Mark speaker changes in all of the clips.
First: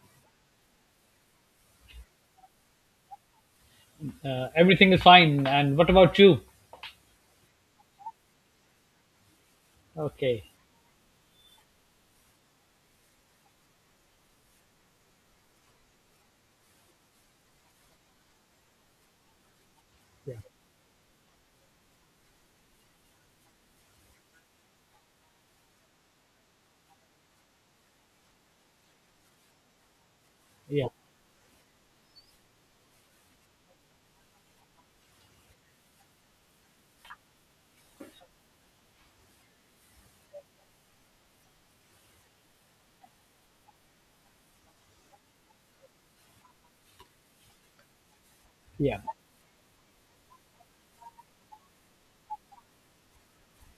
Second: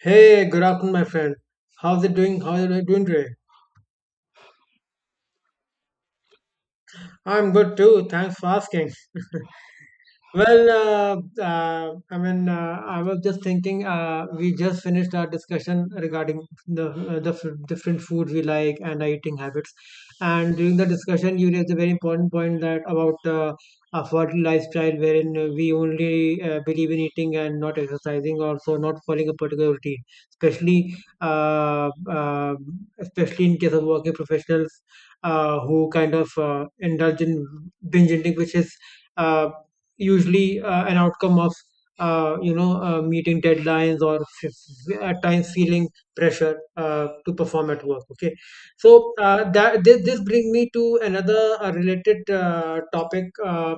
Speaker 1: Hey, good afternoon, my friend. How's it doing? How are you doing today?
Speaker 2: Everything is fine. And what about you?
Speaker 1: I'm good too. Thanks for asking.
Speaker 2: Okay.
Speaker 1: Well, I mean, I was just thinking. We just finished our discussion regarding the different foods we like and our eating habits.
Speaker 2: Yeah.
Speaker 1: And during the discussion, you raised a very important point that about a fertile lifestyle wherein we only believe in eating and not exercising, also not following a particular routine,
Speaker 2: Yeah.
Speaker 1: especially uh, uh, especially in case of working professionals who kind of indulge in binge eating, which is. uh, usually an outcome of meeting deadlines or at times feeling pressure to perform at work. Okay.
Speaker 2: Yeah.
Speaker 1: So that this, brings me to another related topic, uh,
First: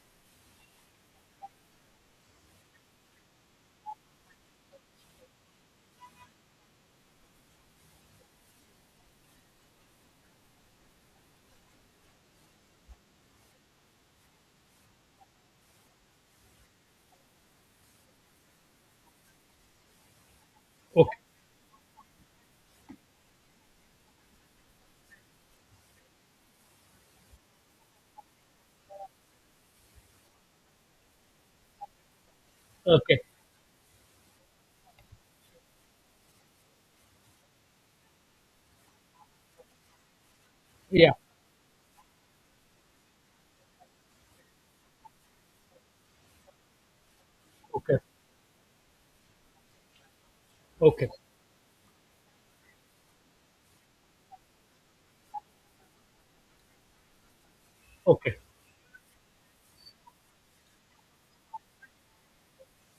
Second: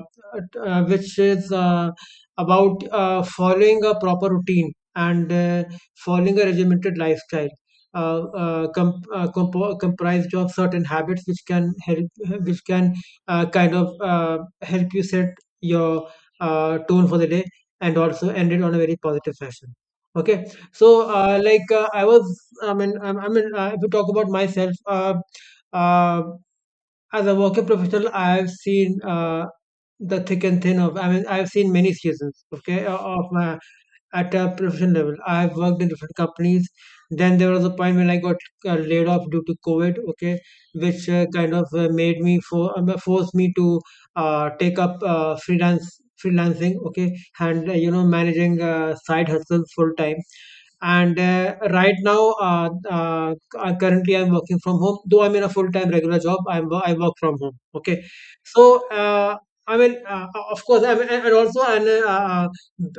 Speaker 1: uh, which is about following a proper routine and following a regimented lifestyle, comprised of certain habits which can help, which can kind of help you set your tone for the day and also end it on a very positive fashion. Okay. So,
Speaker 2: Okay.
Speaker 1: I was I mean I mean if you talk about myself, uh, as a working professional, I have seen the thick and thin of, I mean, I have seen many seasons. Okay. o-
Speaker 2: Okay.
Speaker 1: of my At a professional level, I have worked in different companies. Then there was a point when I got laid off due to COVID. Okay, which
Speaker 2: Yeah.
Speaker 1: kind of made me for forced me to take up freelance freelancing. Okay. And
Speaker 2: Okay.
Speaker 1: managing side hustles full time.
Speaker 2: Okay.
Speaker 1: And right now, currently I'm working from home, though I'm in a full-time regular job. I work from home. Okay.
Speaker 2: Okay.
Speaker 1: So, I mean, of course. I mean, and also, and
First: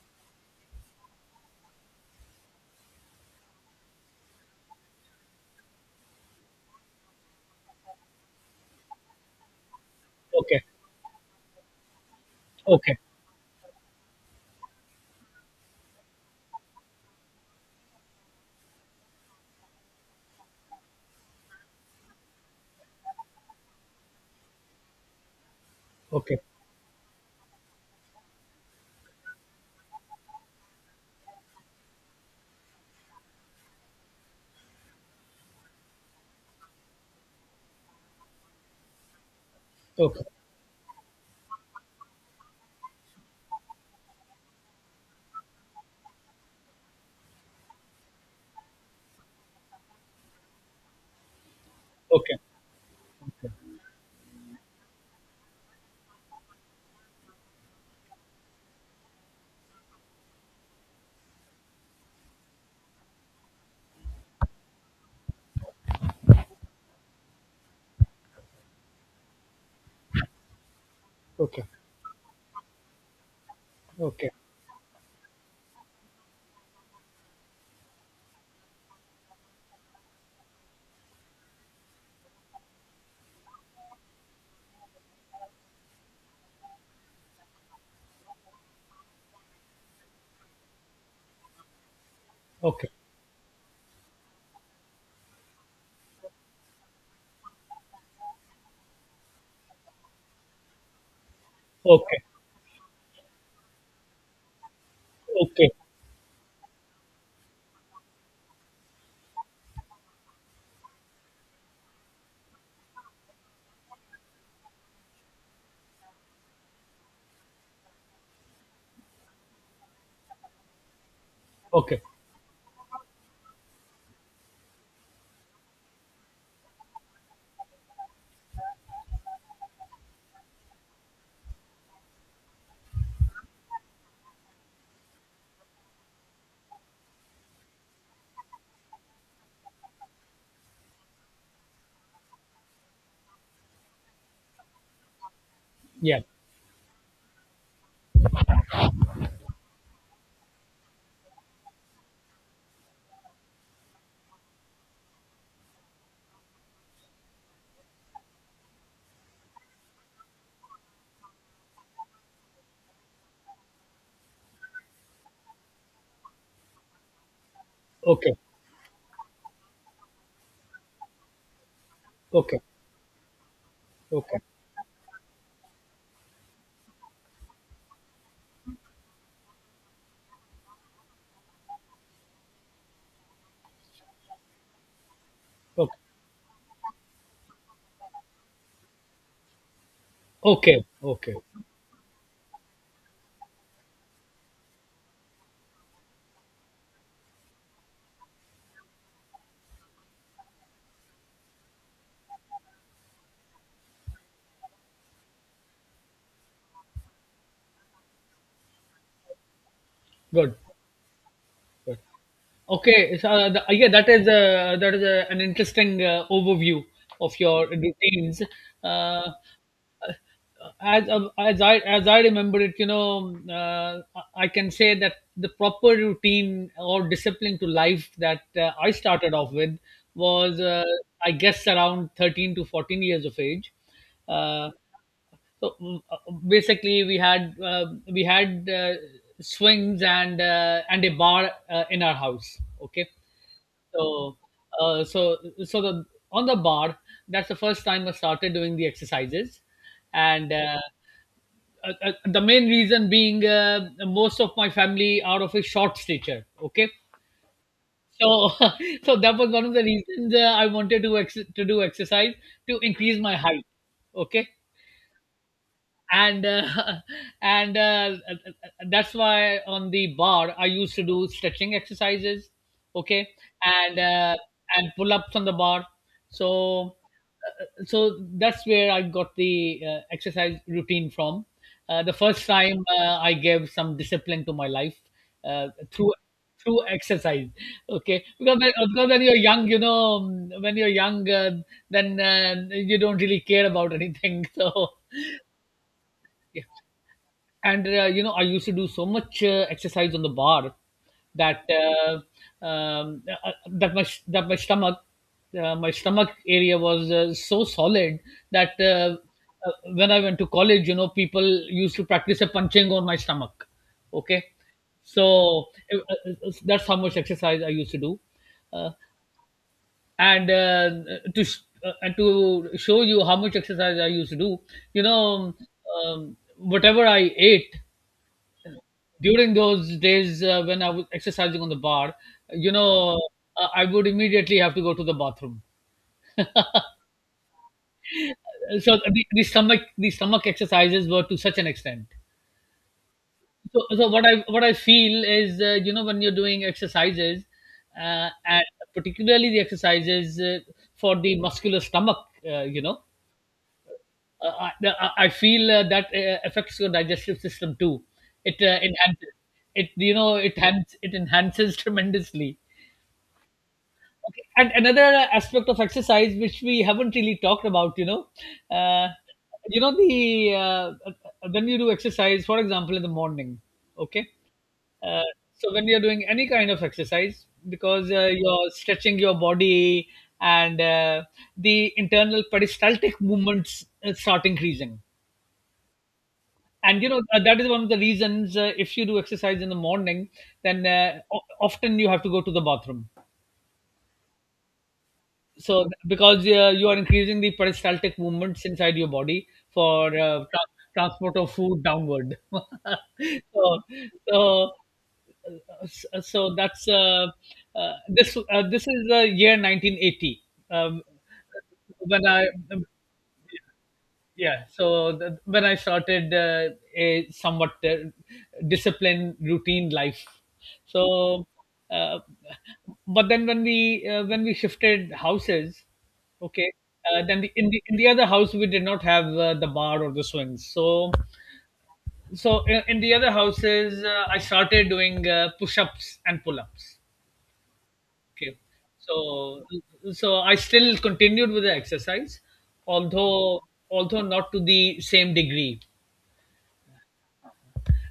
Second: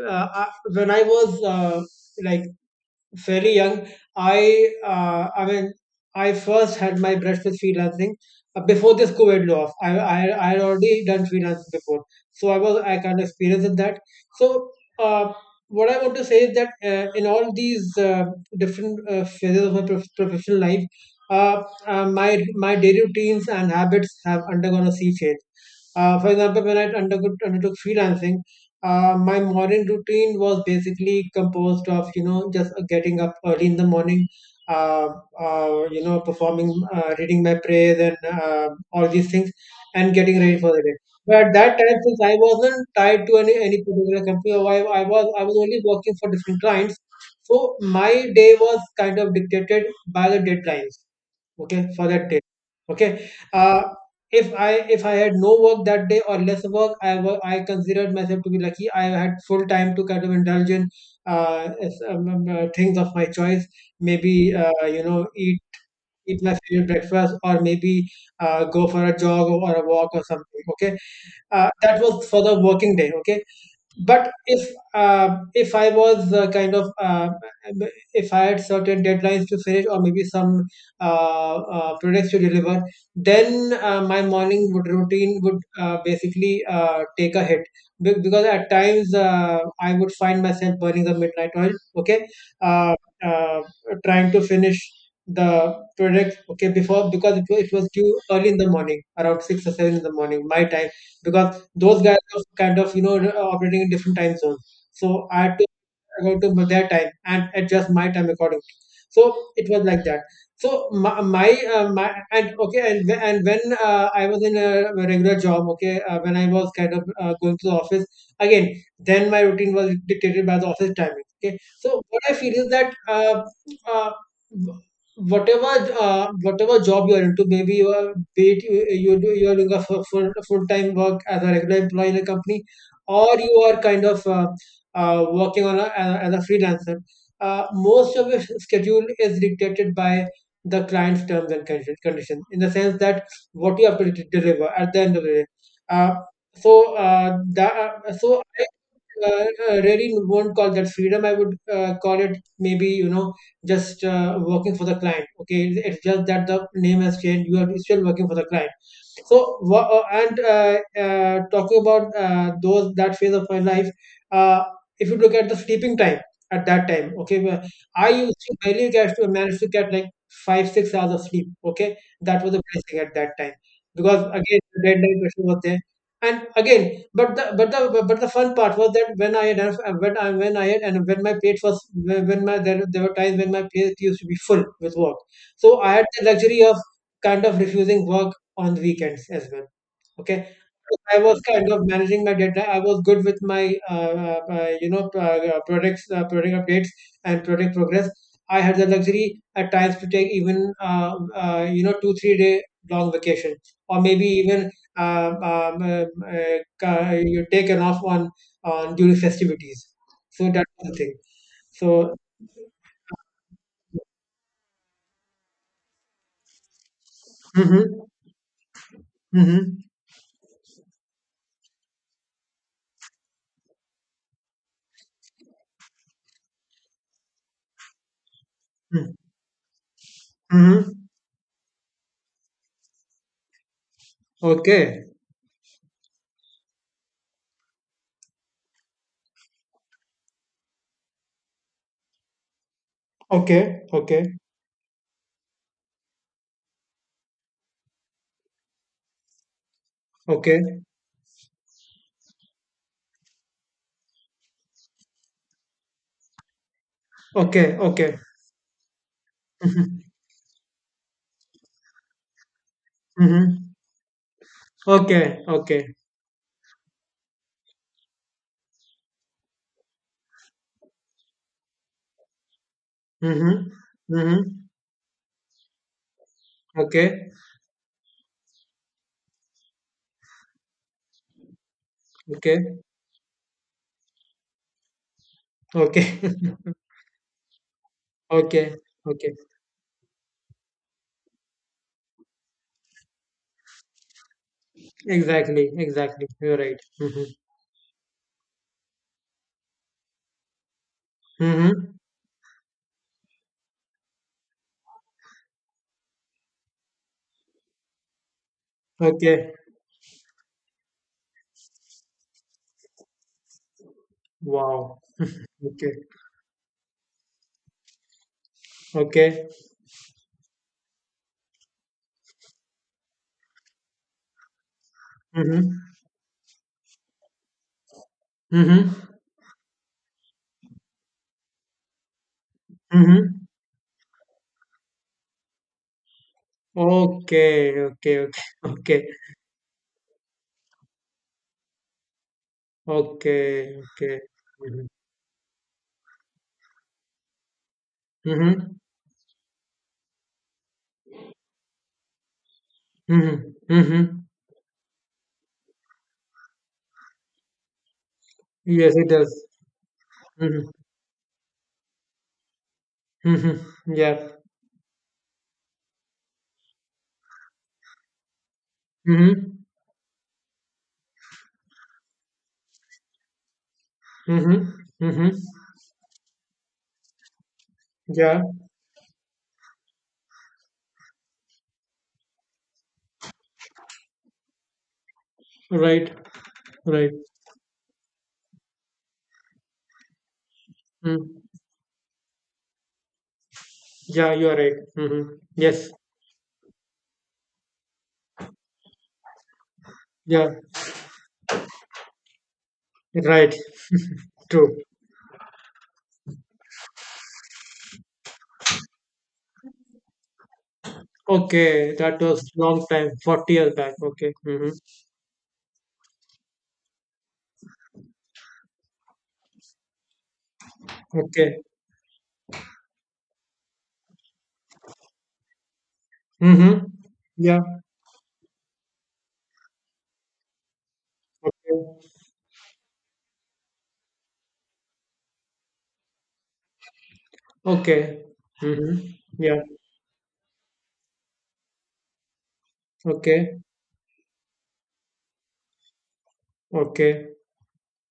Speaker 1: uh, uh, when I was like very young. I mean, I first had my brush with freelancing before this COVID law. I had
Speaker 2: Okay.
Speaker 1: already done freelance before, so
Speaker 2: Okay.
Speaker 1: I
Speaker 2: Okay.
Speaker 1: kind of experienced in that. So, uh, what I want to say is that in all these different phases of my professional life, my daily routines and habits have undergone a sea change. For
Speaker 2: Okay.
Speaker 1: example, when I undertook freelancing, my morning routine was basically composed of, you know, just getting up early in the morning, uh, you know, performing, reading my prayers and all these things, and
Speaker 2: Okay. Okay.
Speaker 1: getting ready for the day. But at that time, since I wasn't tied to any particular company, or I was only working for different clients, so my day was kind of dictated by the deadlines. Okay, for that day. Okay. If I had no work that day or less work, I considered myself to be lucky. I had full time to kind of indulge in things of my choice, maybe, you know, eat my favorite breakfast, or maybe go for a jog or a walk or something. Okay.
Speaker 2: Okay.
Speaker 1: That was for the working day. Okay.
Speaker 2: Okay.
Speaker 1: But if I was kind of if I had certain deadlines to finish or maybe some products to deliver, then my morning would routine would basically take a hit. Because at times I would find myself burning the midnight oil. Okay. uh, uh, Trying to finish the product. Okay, before, because it was due early in the morning around 6 or 7 in the morning, my time, because those guys are kind of, you know, operating in different time zones. So at,
Speaker 2: Okay. Okay.
Speaker 1: to their time, and adjust my time accordingly. So it was like that. So my, my and okay, and when I was in a regular job, okay, when I was kind of going to the office again, then my routine was dictated by the office timing. Okay. So
Speaker 2: Okay.
Speaker 1: what I feel is that uh, whatever job you're into, maybe you are, be it you do, you're doing a full time work as a regular employee in a company, or you are kind of working as a freelancer, most of your schedule is dictated by the client's conditions. In the sense that what you have to deliver at the end of the day. Uh,
Speaker 2: Yeah.
Speaker 1: so uh, that so I uh, really won't call that freedom. I would call it, maybe, you know, just working for the client. Okay, it's just that the name has changed. You are still working for the client. So, wha- and talking about those that phase of my life, uh, if you look at the sleeping time at that time, okay, where I
Speaker 2: Okay.
Speaker 1: used to barely get to manage to get like 5-6 hours of sleep. Okay, that was a
Speaker 2: Okay.
Speaker 1: blessing at that time because,
Speaker 2: Okay. Okay.
Speaker 1: again, the deadline pressure was there, and again, but the fun part was that when I had and when my plate was when my there were times when my plate used to be full with work, so I had the luxury of kind of refusing work on weekends as well. Okay.
Speaker 2: Okay.
Speaker 1: I
Speaker 2: Okay.
Speaker 1: was kind of managing my data. I was good with my, you know, products, product updates and product progress. I had the luxury at times to take even, you know, two, 3-day long vacation, or maybe even you take an off on during festivities. So
Speaker 2: Good.
Speaker 1: that's the thing.
Speaker 2: Good.
Speaker 1: So.
Speaker 2: Okay. So the, yeah, that is an interesting overview of your
Speaker 1: Mm-hmm,
Speaker 2: routines. Uh,
Speaker 1: mm-hmm,
Speaker 2: as I remember it, I can say that the proper routine or discipline to life that I
Speaker 1: mm-hmm.
Speaker 2: started off with was,
Speaker 1: Mm-hmm.
Speaker 2: I guess, around 13 to 14 years of age. Uh,
Speaker 1: Okay,
Speaker 2: Basically, we had swings and and a bar in our house. Okay,
Speaker 1: okay, okay,
Speaker 2: so so so the on the bar, that's the first time I started doing the exercises and
Speaker 1: okay,
Speaker 2: the main reason being most of my family are of a short stature. Okay.
Speaker 1: okay, okay.
Speaker 2: So so that was one of the
Speaker 1: Mhm,
Speaker 2: reasons I wanted to do exercise to increase my height.
Speaker 1: mhm.
Speaker 2: Okay.
Speaker 1: Okay, okay.
Speaker 2: And and that's why on the bar I used to do stretching exercises. Okay.
Speaker 1: Mhm,
Speaker 2: And uh,
Speaker 1: mhm.
Speaker 2: and pull ups on the bar. so
Speaker 1: Okay,
Speaker 2: so that's where I got the exercise routine from. The first
Speaker 1: okay,
Speaker 2: time I gave some discipline to my life uh, through
Speaker 1: okay,
Speaker 2: through exercise. Okay,
Speaker 1: okay,
Speaker 2: because when
Speaker 1: okay.
Speaker 2: you're young, when you're young, then you don't really care about anything. So,
Speaker 1: Exactly, exactly. You're
Speaker 2: yeah,
Speaker 1: right. Mhm,
Speaker 2: and I used to do so much exercise on the bar that
Speaker 1: mhm.
Speaker 2: my stomach, my stomach area was so solid that
Speaker 1: Okay.
Speaker 2: when I went to college, people used to practice a punching on my stomach. Okay.
Speaker 1: Wow.
Speaker 2: So
Speaker 1: Okay,
Speaker 2: uh, uh, that's how much exercise I used to do. uh,
Speaker 1: okay.
Speaker 2: and uh, and to show you how much exercise I used to do, you know,
Speaker 1: Mhm,
Speaker 2: whatever I ate
Speaker 1: mhm,
Speaker 2: during those days when I was exercising on the bar, you know,
Speaker 1: mhm.
Speaker 2: I would immediately have to go to the bathroom.
Speaker 1: Okay, okay, okay,
Speaker 2: So
Speaker 1: okay,
Speaker 2: the stomach exercises were to such an extent.
Speaker 1: okay,
Speaker 2: So
Speaker 1: okay.
Speaker 2: what I
Speaker 1: Mhm,
Speaker 2: feel is, when you're doing exercises, and
Speaker 1: mhm,
Speaker 2: particularly the exercises for the muscular stomach, uh, you know,
Speaker 1: mhm, mhm.
Speaker 2: I feel that affects your digestive system too. It
Speaker 1: Yes, it
Speaker 2: enhances
Speaker 1: does.
Speaker 2: it,
Speaker 1: Mhm,
Speaker 2: enhances it enhances tremendously.
Speaker 1: mhm. Yeah.
Speaker 2: Okay. And another aspect of exercise which we haven't really talked about, uh,
Speaker 1: Mhm,
Speaker 2: you know the when you do exercise, for example, in the morning. Okay.
Speaker 1: mhm, mhm.
Speaker 2: uh, so when you're doing any kind of exercise, because
Speaker 1: Yeah.
Speaker 2: you're stretching your body, and the internal peristaltic movements start increasing.
Speaker 1: Right.
Speaker 2: And
Speaker 1: Right.
Speaker 2: that is one of the reasons, if you do exercise in the morning, then
Speaker 1: Mm.
Speaker 2: often you have to go to the bathroom.
Speaker 1: Yeah, you are right. Hmm.
Speaker 2: So,
Speaker 1: Yes.
Speaker 2: because you are increasing the peristaltic movements inside your body for
Speaker 1: Yeah.
Speaker 2: transport of food downward.
Speaker 1: Right.
Speaker 2: so so
Speaker 1: True.
Speaker 2: so that's this this is the year 1980, um,
Speaker 1: Okay. That
Speaker 2: when I
Speaker 1: was long time, 40 years back. Okay.
Speaker 2: yeah.
Speaker 1: Hmm.
Speaker 2: So when I started a somewhat disciplined routine life. So,
Speaker 1: Okay.
Speaker 2: uh, but then when we when we shifted houses. Okay.
Speaker 1: Hmm.
Speaker 2: Then in
Speaker 1: Yeah.
Speaker 2: the in the other house we did not have the bar or the swings. so
Speaker 1: Okay.
Speaker 2: so in the other houses I started doing push-ups and pull-ups.
Speaker 1: Okay.
Speaker 2: Okay.
Speaker 1: Hmm.
Speaker 2: so
Speaker 1: Yeah.
Speaker 2: so I still continued with the exercise,
Speaker 1: Okay.
Speaker 2: although although not to the same degree.
Speaker 1: Okay.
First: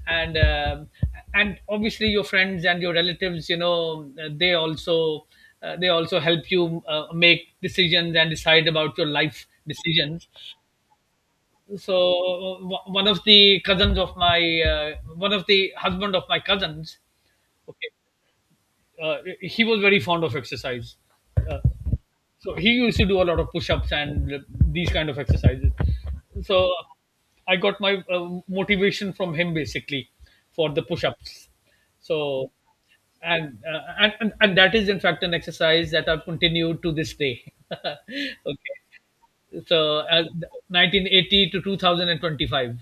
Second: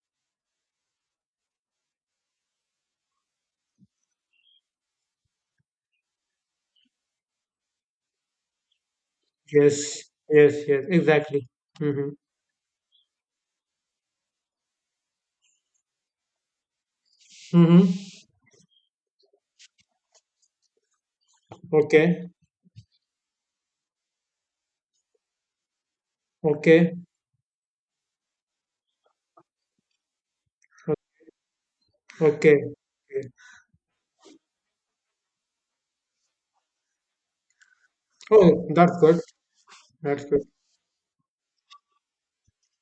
Speaker 2: And, um, and obviously your friends and your relatives, they also help you make decisions and decide about your life
Speaker 1: Yes.
Speaker 2: decisions.
Speaker 1: Yes. Yes. Exactly.
Speaker 2: So
Speaker 1: Hmm.
Speaker 2: one of the cousins of my one of the husband of my cousins. Okay.
Speaker 1: Hmm.
Speaker 2: He was very fond of exercise. Uh,
Speaker 1: Okay.
Speaker 2: so he used to do a lot of push-ups and these kind of exercises. So
Speaker 1: Okay.
Speaker 2: I got my motivation from him, basically, for the push-ups. So
Speaker 1: Okay. Okay.
Speaker 2: and that is, in fact, an exercise that I've continued to this day.
Speaker 1: Oh,
Speaker 2: Okay,
Speaker 1: that's good.
Speaker 2: so
Speaker 1: That's good.
Speaker 2: 1980 to 2025.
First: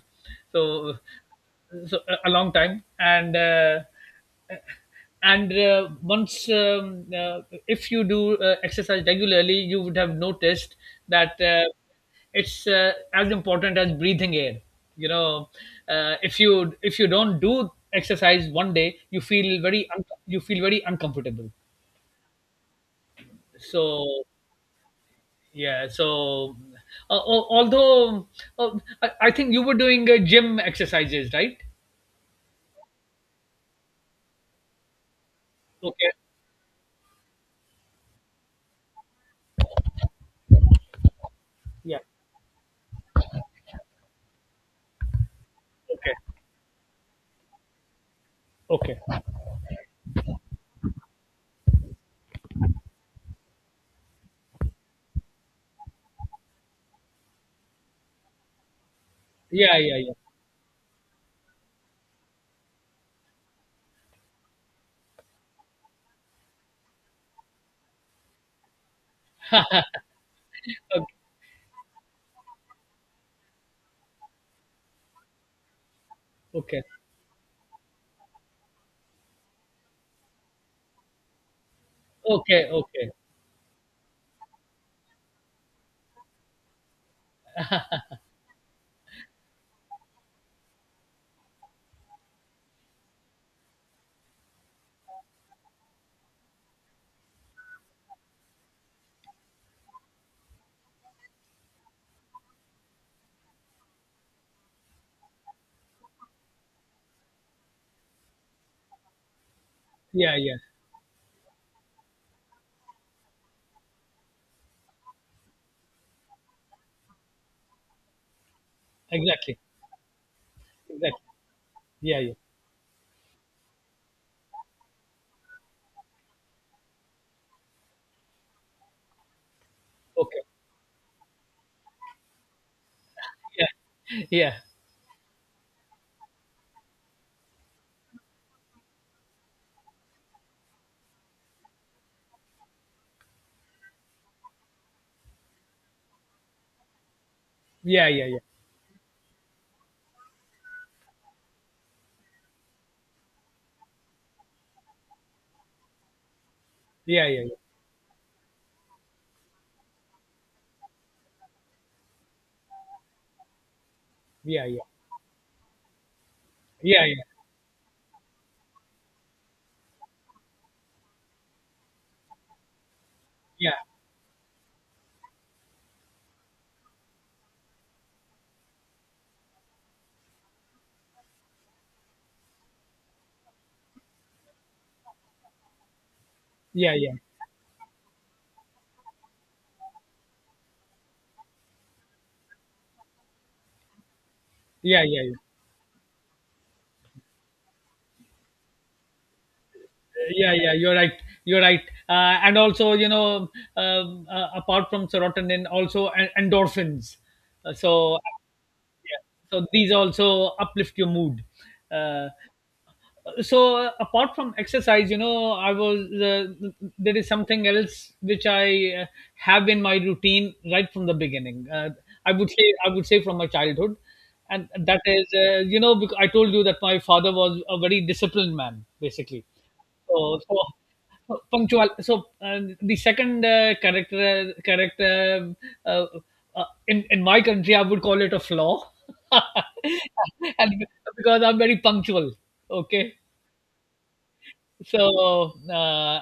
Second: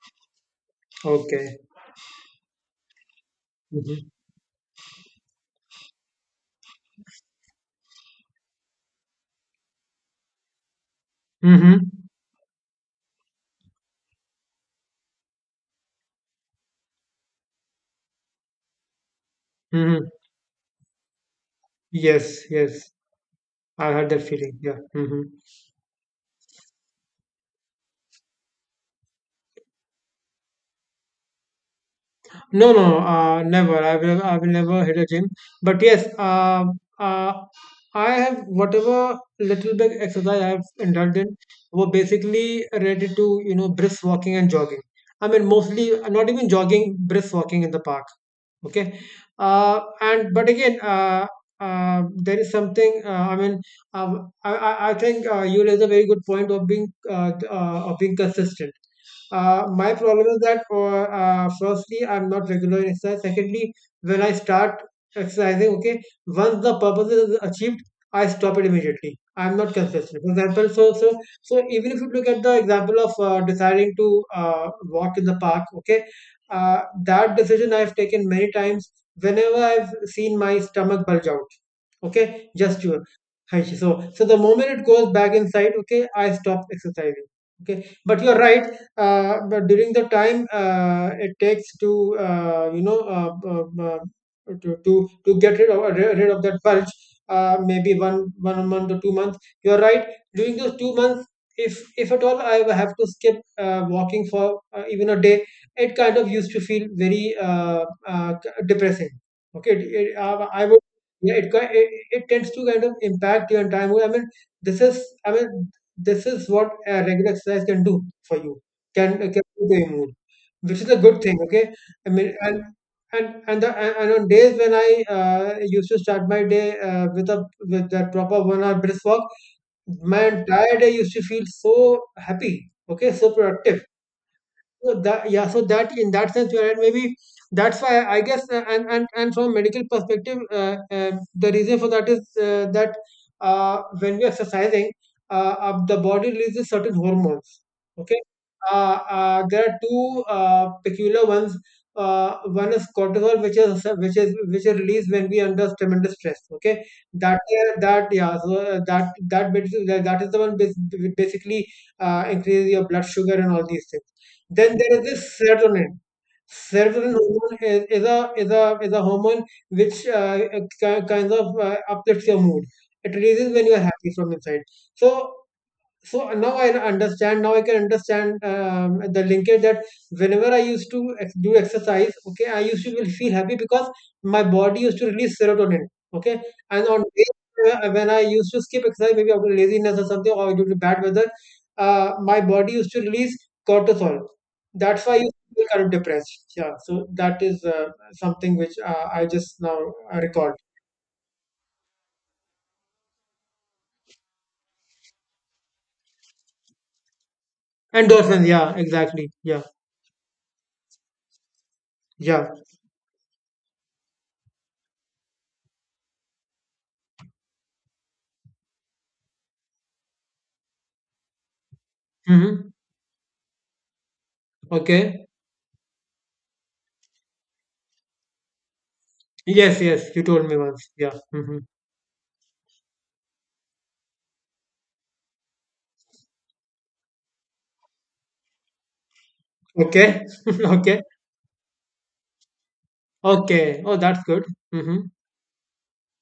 Speaker 2: So
Speaker 1: Okay.
Speaker 2: so a long time.
Speaker 1: Mm-hmm.
Speaker 2: And once, if you do exercise regularly, you would have noticed that
Speaker 1: Mm-hmm.
Speaker 2: it's as important as breathing air. you know if you don't do exercise one day, you feel very
Speaker 1: Mm-hmm.
Speaker 2: uncomfortable
Speaker 1: Yes, yes. I
Speaker 2: so,
Speaker 1: had that feeling. Yeah. Hmm.
Speaker 2: yeah. So uh, al- although uh, I think you were doing gym exercises, right?
Speaker 1: No, no, no, never. I will never hit a gym. But yes,
Speaker 2: Okay.
Speaker 1: uh, I have whatever little bit exercise I have indulged in were
Speaker 2: Yeah.
Speaker 1: basically related to, you know, brisk walking and jogging. I mean, mostly
Speaker 2: Okay.
Speaker 1: not even jogging, brisk walking in the park. Okay.
Speaker 2: Okay.
Speaker 1: And, but again, there is something, I think you raise a very good point of being consistent.
Speaker 2: Yeah.
Speaker 1: My
Speaker 2: Yeah. Yeah.
Speaker 1: problem is that, firstly, I'm not regular in exercise. Secondly, when I start exercising, okay, once the purpose is achieved, I stop it immediately. I'm not consistent, for example. so
Speaker 2: Okay.
Speaker 1: so so even if you look at the example of deciding to uh, walk in the park, okay,
Speaker 2: Okay.
Speaker 1: that decision I have taken many times whenever I've seen my stomach bulge out. Okay,
Speaker 2: Okay.
Speaker 1: just you.
Speaker 2: Okay.
Speaker 1: So, the moment it goes back inside, okay, I stop exercising. Okay, but you're right. But during the time it takes to to get rid of that bulge, maybe one month or 2 months. You're right. During those 2 months, if at all I have to skip walking for even a day, it kind of used to feel very depressing. Okay. It,
Speaker 2: Yeah,
Speaker 1: uh,
Speaker 2: yeah,
Speaker 1: I would, yeah, it, ki- it tends to kind of impact your entire mood. I mean, this is, I mean, this is what regular exercise can do for you. Can
Speaker 2: exactly,
Speaker 1: improve your mood, which is a good
Speaker 2: exactly.
Speaker 1: thing. Okay. I
Speaker 2: Yeah, yeah.
Speaker 1: mean, and the, and on days when I used to start my day with that proper 1 hour brisk walk, my
Speaker 2: Okay.
Speaker 1: entire day used to feel so happy. Okay, so productive.
Speaker 2: Yeah,
Speaker 1: So that Yeah, so that in that sense you're right. Maybe that's why, I guess. And from a medical perspective, the reason for that is that when we're exercising, the body releases certain hormones.
Speaker 2: yeah,
Speaker 1: Okay.
Speaker 2: yeah, yeah,
Speaker 1: There are two peculiar ones. One is cortisol, which is released when we are under tremendous stress. Okay.
Speaker 2: yeah,
Speaker 1: that
Speaker 2: yeah,
Speaker 1: uh, that yeah. So uh, that that bit- that that is the one, basically, increases your blood sugar and all these things.
Speaker 2: yeah,
Speaker 1: Then
Speaker 2: yeah,
Speaker 1: there is this serotonin.
Speaker 2: yeah,
Speaker 1: Serotonin hormone is a hormone which kind of uplifts your mood. It raises when you are happy from inside. So so now I can understand, the linkage that whenever I used to do exercise, okay, I used to will feel happy because my body used to release serotonin. Okay. And
Speaker 2: yeah, yeah, yeah, yeah, yeah,
Speaker 1: on
Speaker 2: yeah,
Speaker 1: days
Speaker 2: yeah.
Speaker 1: where- uh, when I used to skip exercise, maybe out of laziness or something, or due to bad weather, my body used to release cortisol.
Speaker 2: Yeah.
Speaker 1: That's why I used to feel kind of depressed. Yeah. So that is something which I just now
Speaker 2: Yeah,
Speaker 1: recalled.
Speaker 2: yeah, yeah. You're right. You're right. And also, apart from serotonin, also endorphins. So,
Speaker 1: Endorphins, yeah,
Speaker 2: yeah,
Speaker 1: exactly. Yeah,
Speaker 2: so these also uplift your mood. Uh,
Speaker 1: yeah.
Speaker 2: so apart from exercise, you know I was uh, there is something else which I uh, have in my routine right from the beginning. I would say
Speaker 1: Hmm.
Speaker 2: i would say from my childhood. And that
Speaker 1: Okay.
Speaker 2: is, because I told you that my father was a very disciplined man, basically.
Speaker 1: Yes, yes, you
Speaker 2: so,
Speaker 1: told me once. Yeah.
Speaker 2: so
Speaker 1: Hmm.
Speaker 2: punctual. So the second character, uh, in my country I would call it a flaw.
Speaker 1: Okay.
Speaker 2: And
Speaker 1: Okay.
Speaker 2: because I'm very punctual. Okay.
Speaker 1: Okay. Oh, that's good. Mm-hmm.
Speaker 2: so, uh,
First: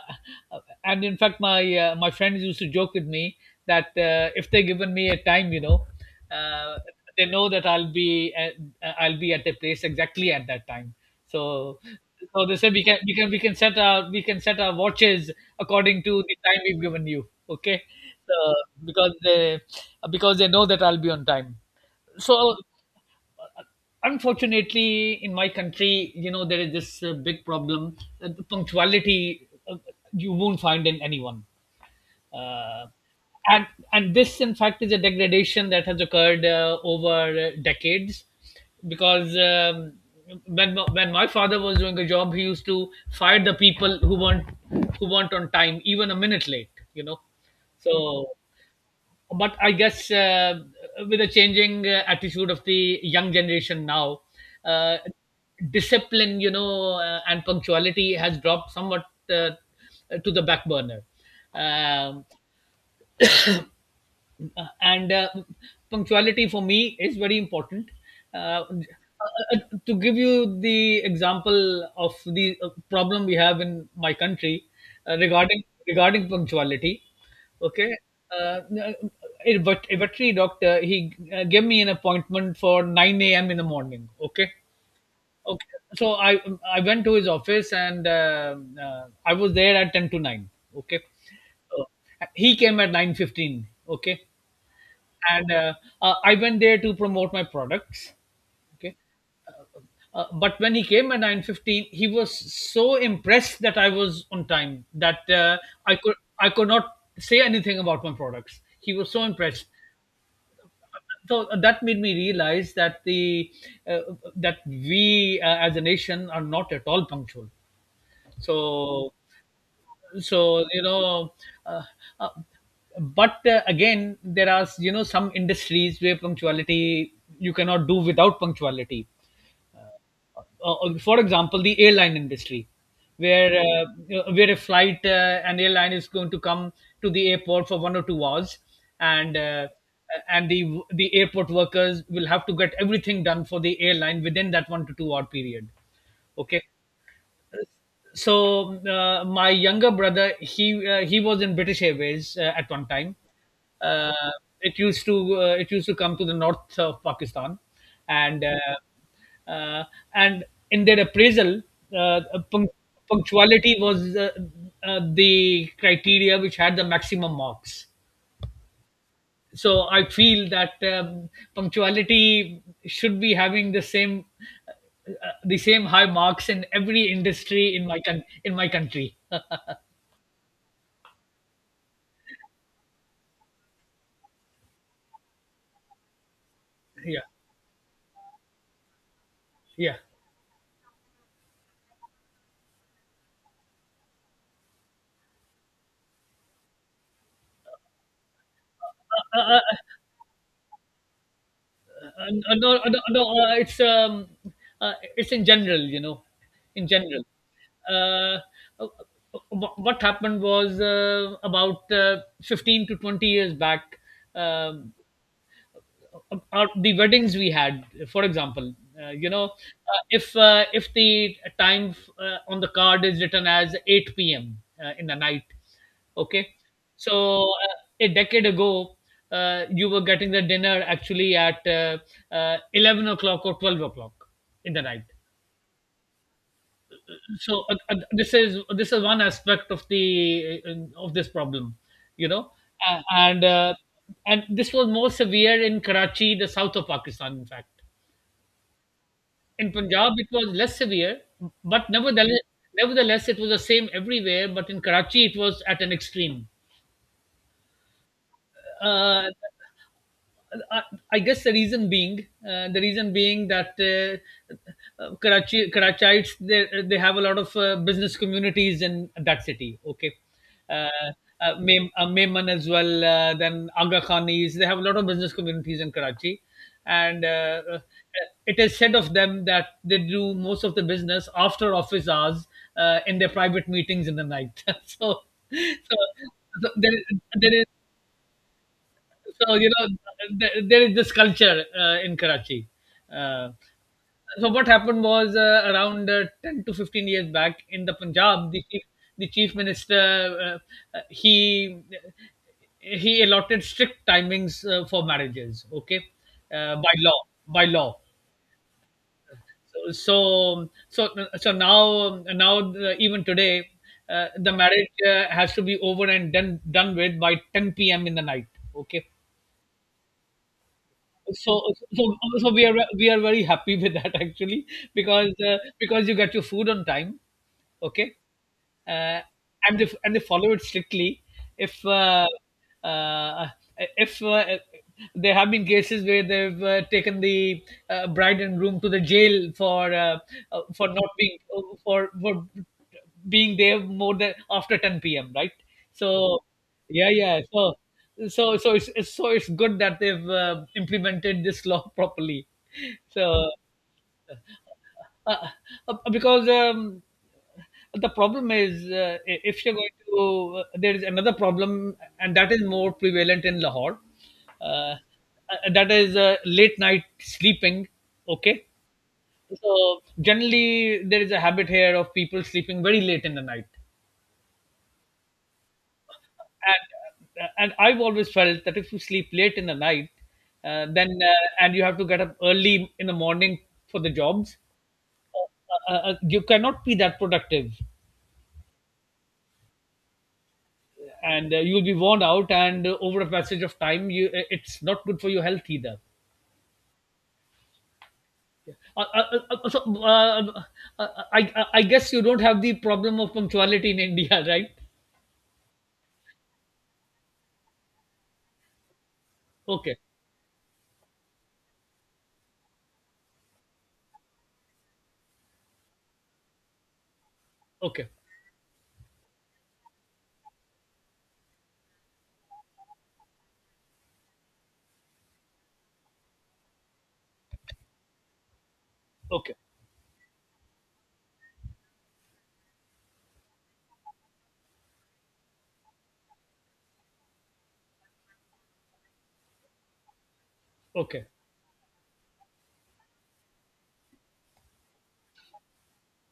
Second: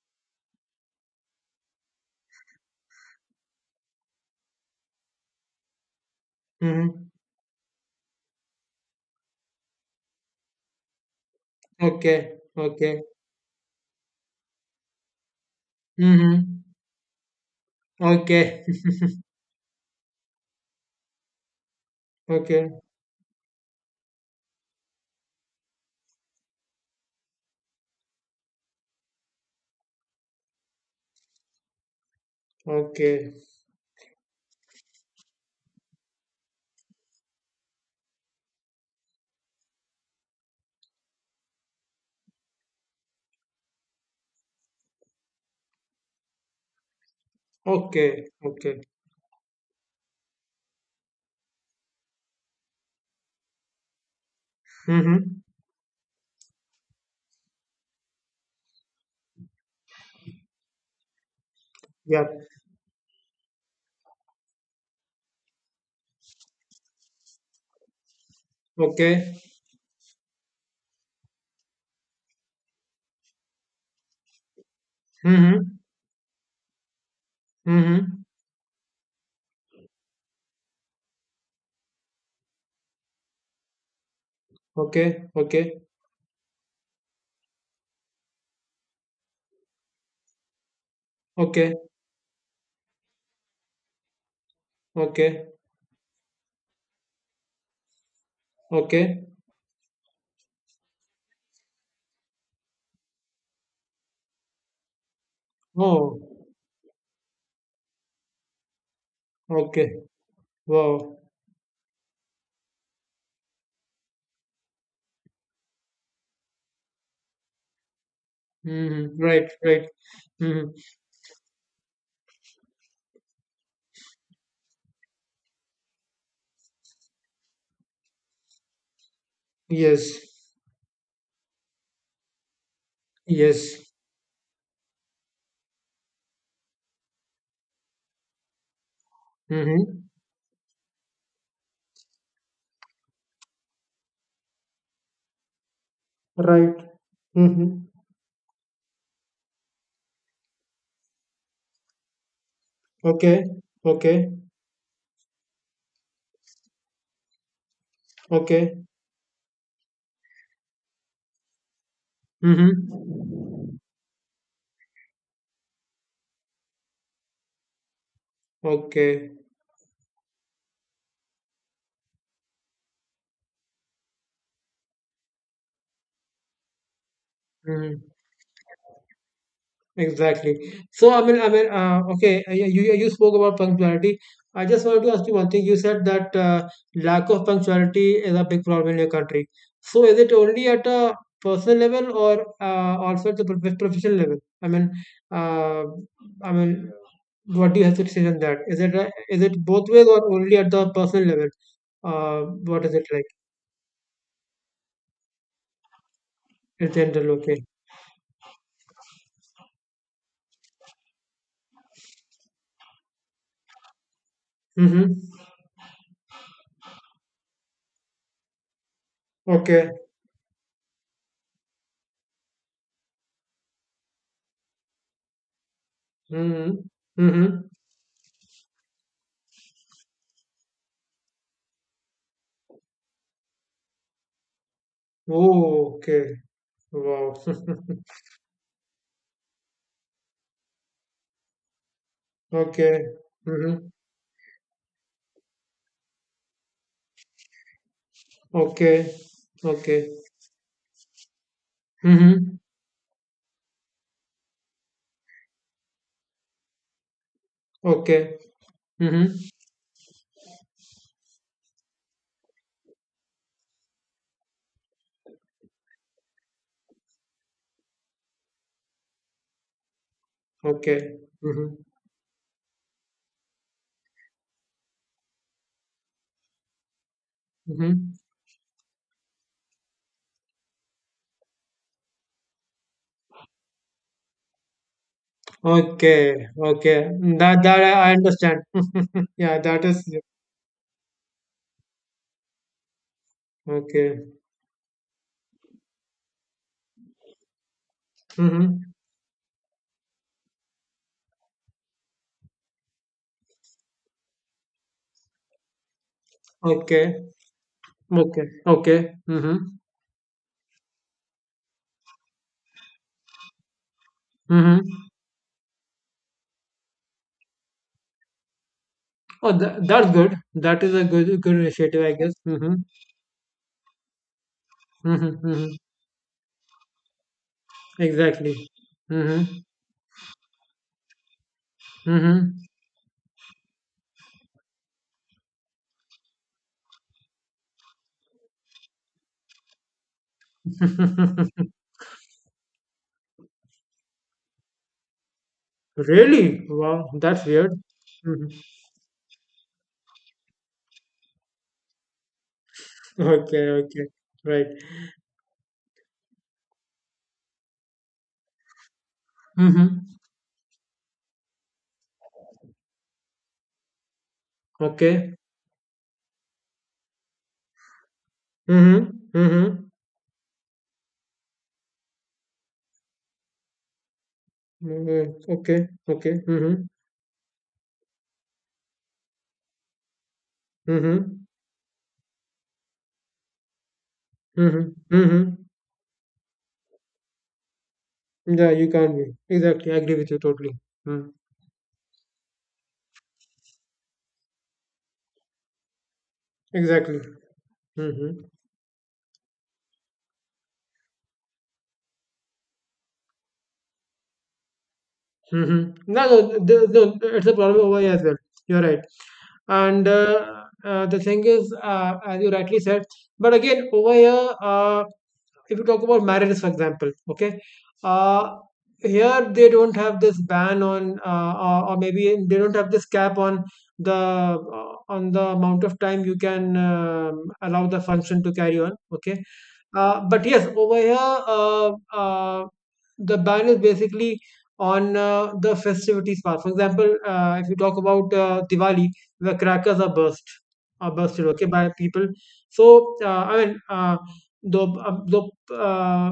Speaker 2: and, in fact, my friends used to joke with me that if they given me a time, uh,
Speaker 1: Mm-hmm.
Speaker 2: they know that I'll be at the place exactly at that time. So,
Speaker 1: Okay.
Speaker 2: so they said we can
Speaker 1: Okay.
Speaker 2: we can we can set our watches according to the
Speaker 1: Mm-hmm.
Speaker 2: time we've given you. Okay, so
Speaker 1: Okay.
Speaker 2: because they because they know that I'll be on time. So,
Speaker 1: Okay.
Speaker 2: unfortunately, in my country, there is this big problem. The punctuality, you won't find in anyone. uh,
Speaker 1: Okay.
Speaker 2: and this, in fact, is a degradation that has occurred over decades, because when my father was doing a job, he used to fire the people who weren't on time, even a minute late.
Speaker 1: Okay.
Speaker 2: So,
Speaker 1: Okay.
Speaker 2: but I guess with the changing attitude of the young generation now, uh,
Speaker 1: Mm-hmm.
Speaker 2: discipline, and punctuality has dropped somewhat uh, to the back burner.
Speaker 1: Yeah.
Speaker 2: Um and punctuality for me is very important. Uh, uh,
Speaker 1: Okay.
Speaker 2: uh, to give you the example of the problem we have in my country uh,
Speaker 1: Mm-hmm.
Speaker 2: regarding regarding punctuality. Okay.
Speaker 1: Mm-hmm.
Speaker 2: uh, uh, a a veterinary doctor, he gave me an appointment for 9 a.m. in the morning. Okay,
Speaker 1: Okay.
Speaker 2: okay.
Speaker 1: Okay.
Speaker 2: So I went to his office, and I was there at ten to nine. Okay.
Speaker 1: Okay.
Speaker 2: Uh, he came at 9:15. Okay, and
Speaker 1: Okay.
Speaker 2: I went there to promote my products. Okay,
Speaker 1: Okay.
Speaker 2: but when he came at 9:15, he was so impressed that I was on time that I could
Speaker 1: Oh.
Speaker 2: I could not say anything about my products. He was so impressed.
Speaker 1: Okay. Wow.
Speaker 2: So that made me realize that the uh, that we, as a nation, are not at all punctual. So
Speaker 1: Mm-hmm. Right. Right.
Speaker 2: so
Speaker 1: Mm-hmm.
Speaker 2: uh, uh, but again, there are, some industries where punctuality you cannot do without punctuality,
Speaker 1: Yes.
Speaker 2: for example, the airline industry, where
Speaker 1: Yes.
Speaker 2: uh, uh, where a flight an airline is going to come to the airport for 1 or 2 hours, and uh,
Speaker 1: Mm-hmm.
Speaker 2: and the the airport workers will have to get everything done for the airline within that 1 to 2 hour period. Okay,
Speaker 1: Right. Mm-hmm.
Speaker 2: so my younger brother, he was in British Airways at one time.
Speaker 1: Okay,
Speaker 2: uh,
Speaker 1: okay,
Speaker 2: it used to come to the north of Pakistan, and
Speaker 1: okay.
Speaker 2: and in their appraisal, uh, punct- punctuality
Speaker 1: Mm-hmm.
Speaker 2: was the criteria which had the maximum marks.
Speaker 1: Okay.
Speaker 2: So I feel that punctuality should be having uh, the same high marks in every industry in my
Speaker 1: Mm-hmm.
Speaker 2: con- in my country.
Speaker 1: Exactly. So I mean, okay. You spoke about punctuality. I just wanted to ask you one thing. You said that
Speaker 2: Yeah,
Speaker 1: lack of punctuality is a big problem in your country.
Speaker 2: yeah.
Speaker 1: So is it only at a personal level, or also at the professional level? I mean, uh, I mean, what do you have to say on that? Is it is it both ways, or only at the personal level? Uh,
Speaker 2: Uh, no,
Speaker 1: what is
Speaker 2: no,
Speaker 1: it
Speaker 2: no.
Speaker 1: like?
Speaker 2: It's in general, in
Speaker 1: It's
Speaker 2: general.
Speaker 1: general, okay.
Speaker 2: Uh, uh, what happened was about 15 to 20 years back. Um,
Speaker 1: Mhm.
Speaker 2: the weddings we had, for example,
Speaker 1: Okay.
Speaker 2: if the time on the card is written as 8 p.m. In the night. Okay,
Speaker 1: Mhm.
Speaker 2: so
Speaker 1: Mhm.
Speaker 2: a decade ago, you were getting the dinner actually at 11 o'clock or 12 o'clock in the night.
Speaker 1: Oh, okay. Wow.
Speaker 2: So this is one aspect of the of this problem, you know, uh,
Speaker 1: Okay.
Speaker 2: and uh,
Speaker 1: Mhm.
Speaker 2: and this was more severe in Karachi, the south of Pakistan, in fact.
Speaker 1: Okay.
Speaker 2: In Punjab,
Speaker 1: Okay.
Speaker 2: it was less severe, but nevertheless,
Speaker 1: Mhm.
Speaker 2: nevertheless, it was the same everywhere. But in Karachi, it was at an extreme
Speaker 1: Okay.
Speaker 2: uh,
Speaker 1: Mhm.
Speaker 2: I, I guess the reason being that Karachites, they have a lot of business communities in that city. Okay, uh,
Speaker 1: Okay. Mhm.
Speaker 2: Memon as well. Then Aga Khanis, they have a lot of business communities in Karachi, and
Speaker 1: Mhm.
Speaker 2: it is said of them that they do most of the business after office hours in their private meetings in the night. So,
Speaker 1: Okay.
Speaker 2: so there,
Speaker 1: Okay. That
Speaker 2: there
Speaker 1: that I I understand.
Speaker 2: so
Speaker 1: Yeah,
Speaker 2: you
Speaker 1: that
Speaker 2: know,
Speaker 1: is
Speaker 2: th- there is this culture in Karachi. Uh,
Speaker 1: okay.
Speaker 2: so what happened was around 10 to 15 years back in the Punjab, the chief,
Speaker 1: Mhm.
Speaker 2: the chief minister uh, uh, he he allotted strict timings for marriages. Okay, by law,
Speaker 1: Okay.
Speaker 2: by law.
Speaker 1: Okay. Okay. Mhm.
Speaker 2: So so so so now, even today, the
Speaker 1: Mhm.
Speaker 2: marriage has to be over and done with by 10 p.m. in the night. Okay,
Speaker 1: Oh, that's good. That is a good
Speaker 2: so
Speaker 1: initiative,
Speaker 2: so,
Speaker 1: I guess.
Speaker 2: so we are
Speaker 1: Mhm.
Speaker 2: we are very happy with that actually,
Speaker 1: Mhm. Mhm.
Speaker 2: because you get your food on time. Okay.
Speaker 1: Exactly.
Speaker 2: uh,
Speaker 1: Mm-hmm.
Speaker 2: and they and they follow it strictly. If uh,
Speaker 1: Mhm.
Speaker 2: uh, if there have been cases where they've taken the bride and groom to the jail for not being, for being there more than after 10 p.m. Right? So,
Speaker 1: Really? Wow,
Speaker 2: yeah, yeah.
Speaker 1: that's weird.
Speaker 2: So
Speaker 1: Mhm.
Speaker 2: so so it's good that they've implemented this law properly. So
Speaker 1: Okay, okay. Right.
Speaker 2: uh, because the problem is, I- if you're going
Speaker 1: Mm-hmm.
Speaker 2: to there is another problem and that is more prevalent in Lahore. uh,
Speaker 1: Okay.
Speaker 2: that is late night sleeping. Okay.
Speaker 1: Mm-hmm. Mm-hmm.
Speaker 2: So generally there is a habit here of people sleeping very late in the night,
Speaker 1: Mm-hmm. Okay. Okay. Mm-hmm.
Speaker 2: and I've always felt that if you sleep late in the night, then
Speaker 1: Mm-hmm.
Speaker 2: and you have to get up early in the morning for the jobs,
Speaker 1: Mm-hmm. Mm-hmm.
Speaker 2: you cannot be that productive.
Speaker 1: Yeah, you can't be. Exactly. I agree with you totally. Mm.
Speaker 2: And you'll be worn out, and over a passage of time, you it's not good for your health either.
Speaker 1: Exactly. Mm-hmm.
Speaker 2: Uh, so uh, I guess you don't have the problem of punctuality in India, right?
Speaker 1: Mm-hmm. No, it's a problem over here as well. You're right.
Speaker 2: Okay.
Speaker 1: And the thing is, as you rightly said, but again, over here, if you talk about marriages, for example, okay,
Speaker 2: Okay.
Speaker 1: uh, here they don't have this ban on, or maybe they don't have this cap on the amount of time you can allow the function to carry on, okay.
Speaker 2: Okay.
Speaker 1: But yes, over here, the ban is basically on the festivities part. For example, if you talk about Diwali, the crackers are burst are
Speaker 2: Okay.
Speaker 1: bursted okay, by people. So, I mean, the uh, the uh,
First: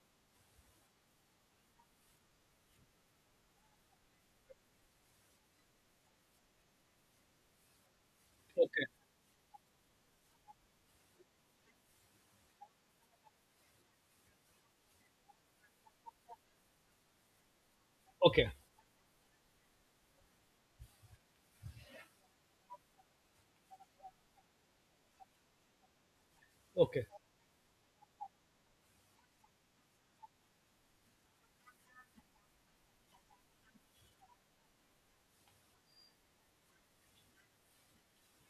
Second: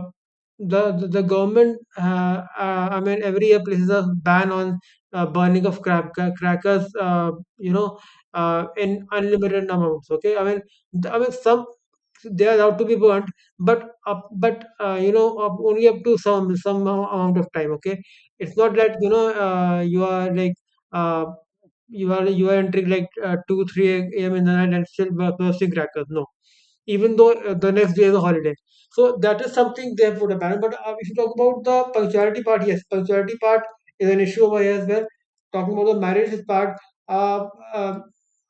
Speaker 1: the government , I mean, every year places a ban on burning of crackers, you know
Speaker 2: Okay.
Speaker 1: in unlimited amounts, okay. I mean, I mean, some, they are allowed to be burnt, but up but you know up only up to some amount of time, okay.
Speaker 2: Okay.
Speaker 1: It's not that, you are like, uh, you are entering like, 2-3 a.m. in the night, and still bursting crackers. No.
Speaker 2: Okay.
Speaker 1: Even though the next day is a holiday. So that is something they have put a ban. But if you talk about the punctuality part, yes, punctuality part is an issue over here as well. Talking about the marriages part, uh, uh,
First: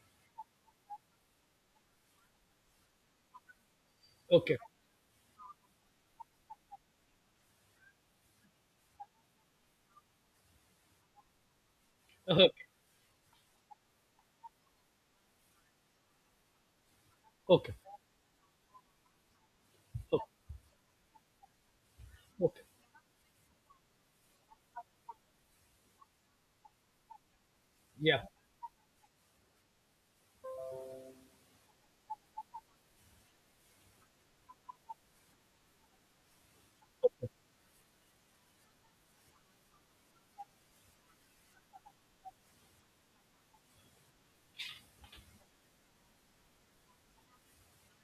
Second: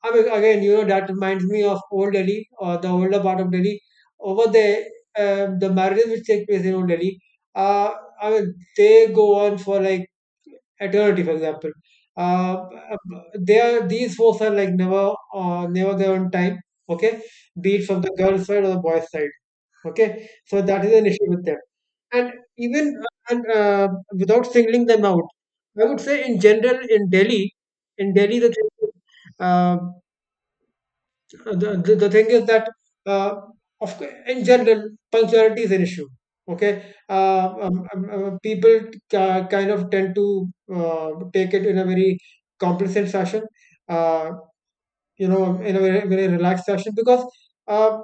Speaker 1: I mean, again, you know that reminds me of Old Delhi, or the older part of Delhi. Over
Speaker 2: Okay.
Speaker 1: there, the marriages which take place in Old Delhi, uh, I mean, they go on for like eternity. For example,
Speaker 2: Okay.
Speaker 1: uh, they are, these folks are like never, never there on time, okay, be
Speaker 2: Okay.
Speaker 1: it from the girl's side or the boy's side. Okay,
Speaker 2: Okay.
Speaker 1: so that is an issue with them. And
Speaker 2: Okay.
Speaker 1: even and without singling them out, I would say, in general, in delhi in
Speaker 2: Yeah.
Speaker 1: delhi the thing is, uh, the thing is that, uh, in general, punctuality is an issue, okay. People kind of tend to take it in a very complacent fashion, uh, in a very, very relaxed fashion, because uh,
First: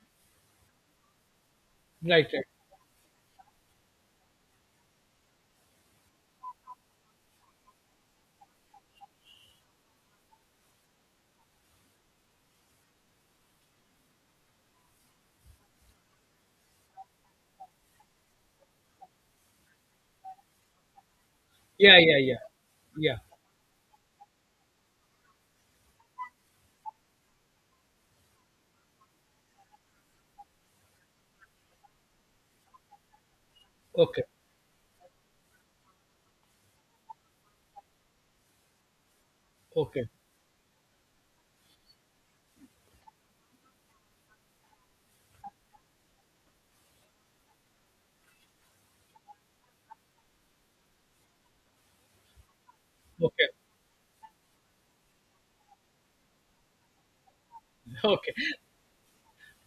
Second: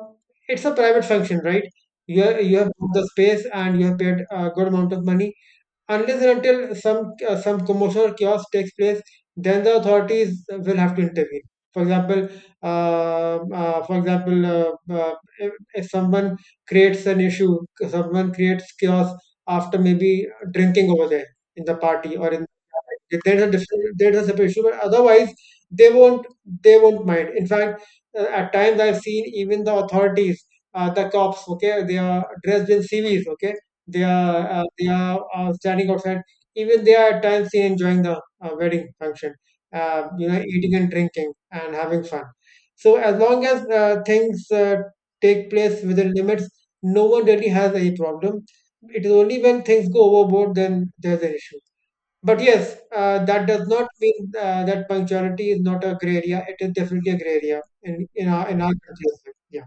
Speaker 1: it's a private function, right? you
Speaker 2: Right.
Speaker 1: have,
Speaker 2: Right.
Speaker 1: you have booked the space, and you have paid a good amount of money. Unless and until some commotion or chaos takes place, then the authorities will have to intervene. For example, uh, for example, if someone creates an issue, someone creates chaos after maybe drinking over there in the
Speaker 2: Yeah.
Speaker 1: party,
Speaker 2: Yeah.
Speaker 1: or
Speaker 2: Yeah.
Speaker 1: in
Speaker 2: Yeah.
Speaker 1: there's a different there's a separate issue, but otherwise they won't they won't mind. In fact, at times I've seen even the authorities, the cops, okay, they are dressed in CVs, okay, they
Speaker 2: Okay.
Speaker 1: are standing outside. Even they are at times seen enjoying the wedding function.
Speaker 2: Okay.
Speaker 1: You know, eating and drinking and having fun. So as long as things take place within limits, no one really has any problem. It is only when things go overboard, then there's an issue. But yes, that
Speaker 2: Okay.
Speaker 1: does not mean that punctuality is not a gray area. It is definitely a gray area in in
Speaker 2: Okay.
Speaker 1: our in our country as well. Yeah,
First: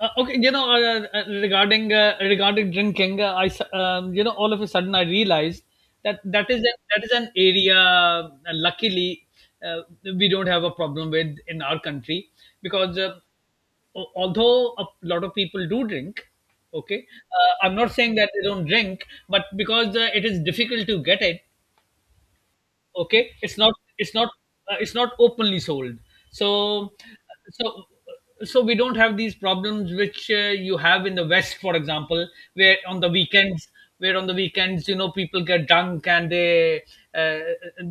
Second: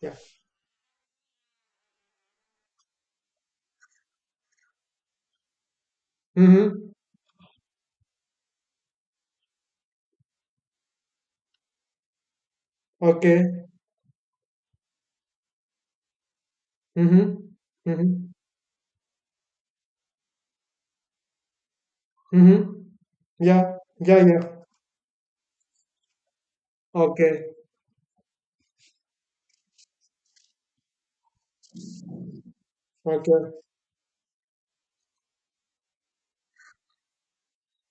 Speaker 2: Uh,
Speaker 1: yeah.
Speaker 2: okay, regarding drinking. I s- you know All of a sudden I realized that that is an,
Speaker 1: Mm-hmm.
Speaker 2: that is an area. Luckily, uh, we don't have a problem with in our country, because uh,
Speaker 1: Okay.
Speaker 2: al- although a lot of people do drink, okay,
Speaker 1: Mm-hmm.
Speaker 2: I'm not saying
Speaker 1: Mm-hmm.
Speaker 2: that they don't drink, but because it is difficult to get it.
Speaker 1: Mm-hmm.
Speaker 2: Okay. it's
Speaker 1: Yeah,
Speaker 2: not it's
Speaker 1: yeah,
Speaker 2: not
Speaker 1: yeah.
Speaker 2: uh, it's not openly sold. so
Speaker 1: Okay,
Speaker 2: so so we don't have these problems which you have in the West, for example, where on the
Speaker 1: okay,
Speaker 2: weekends where on the weekends people get drunk and uh,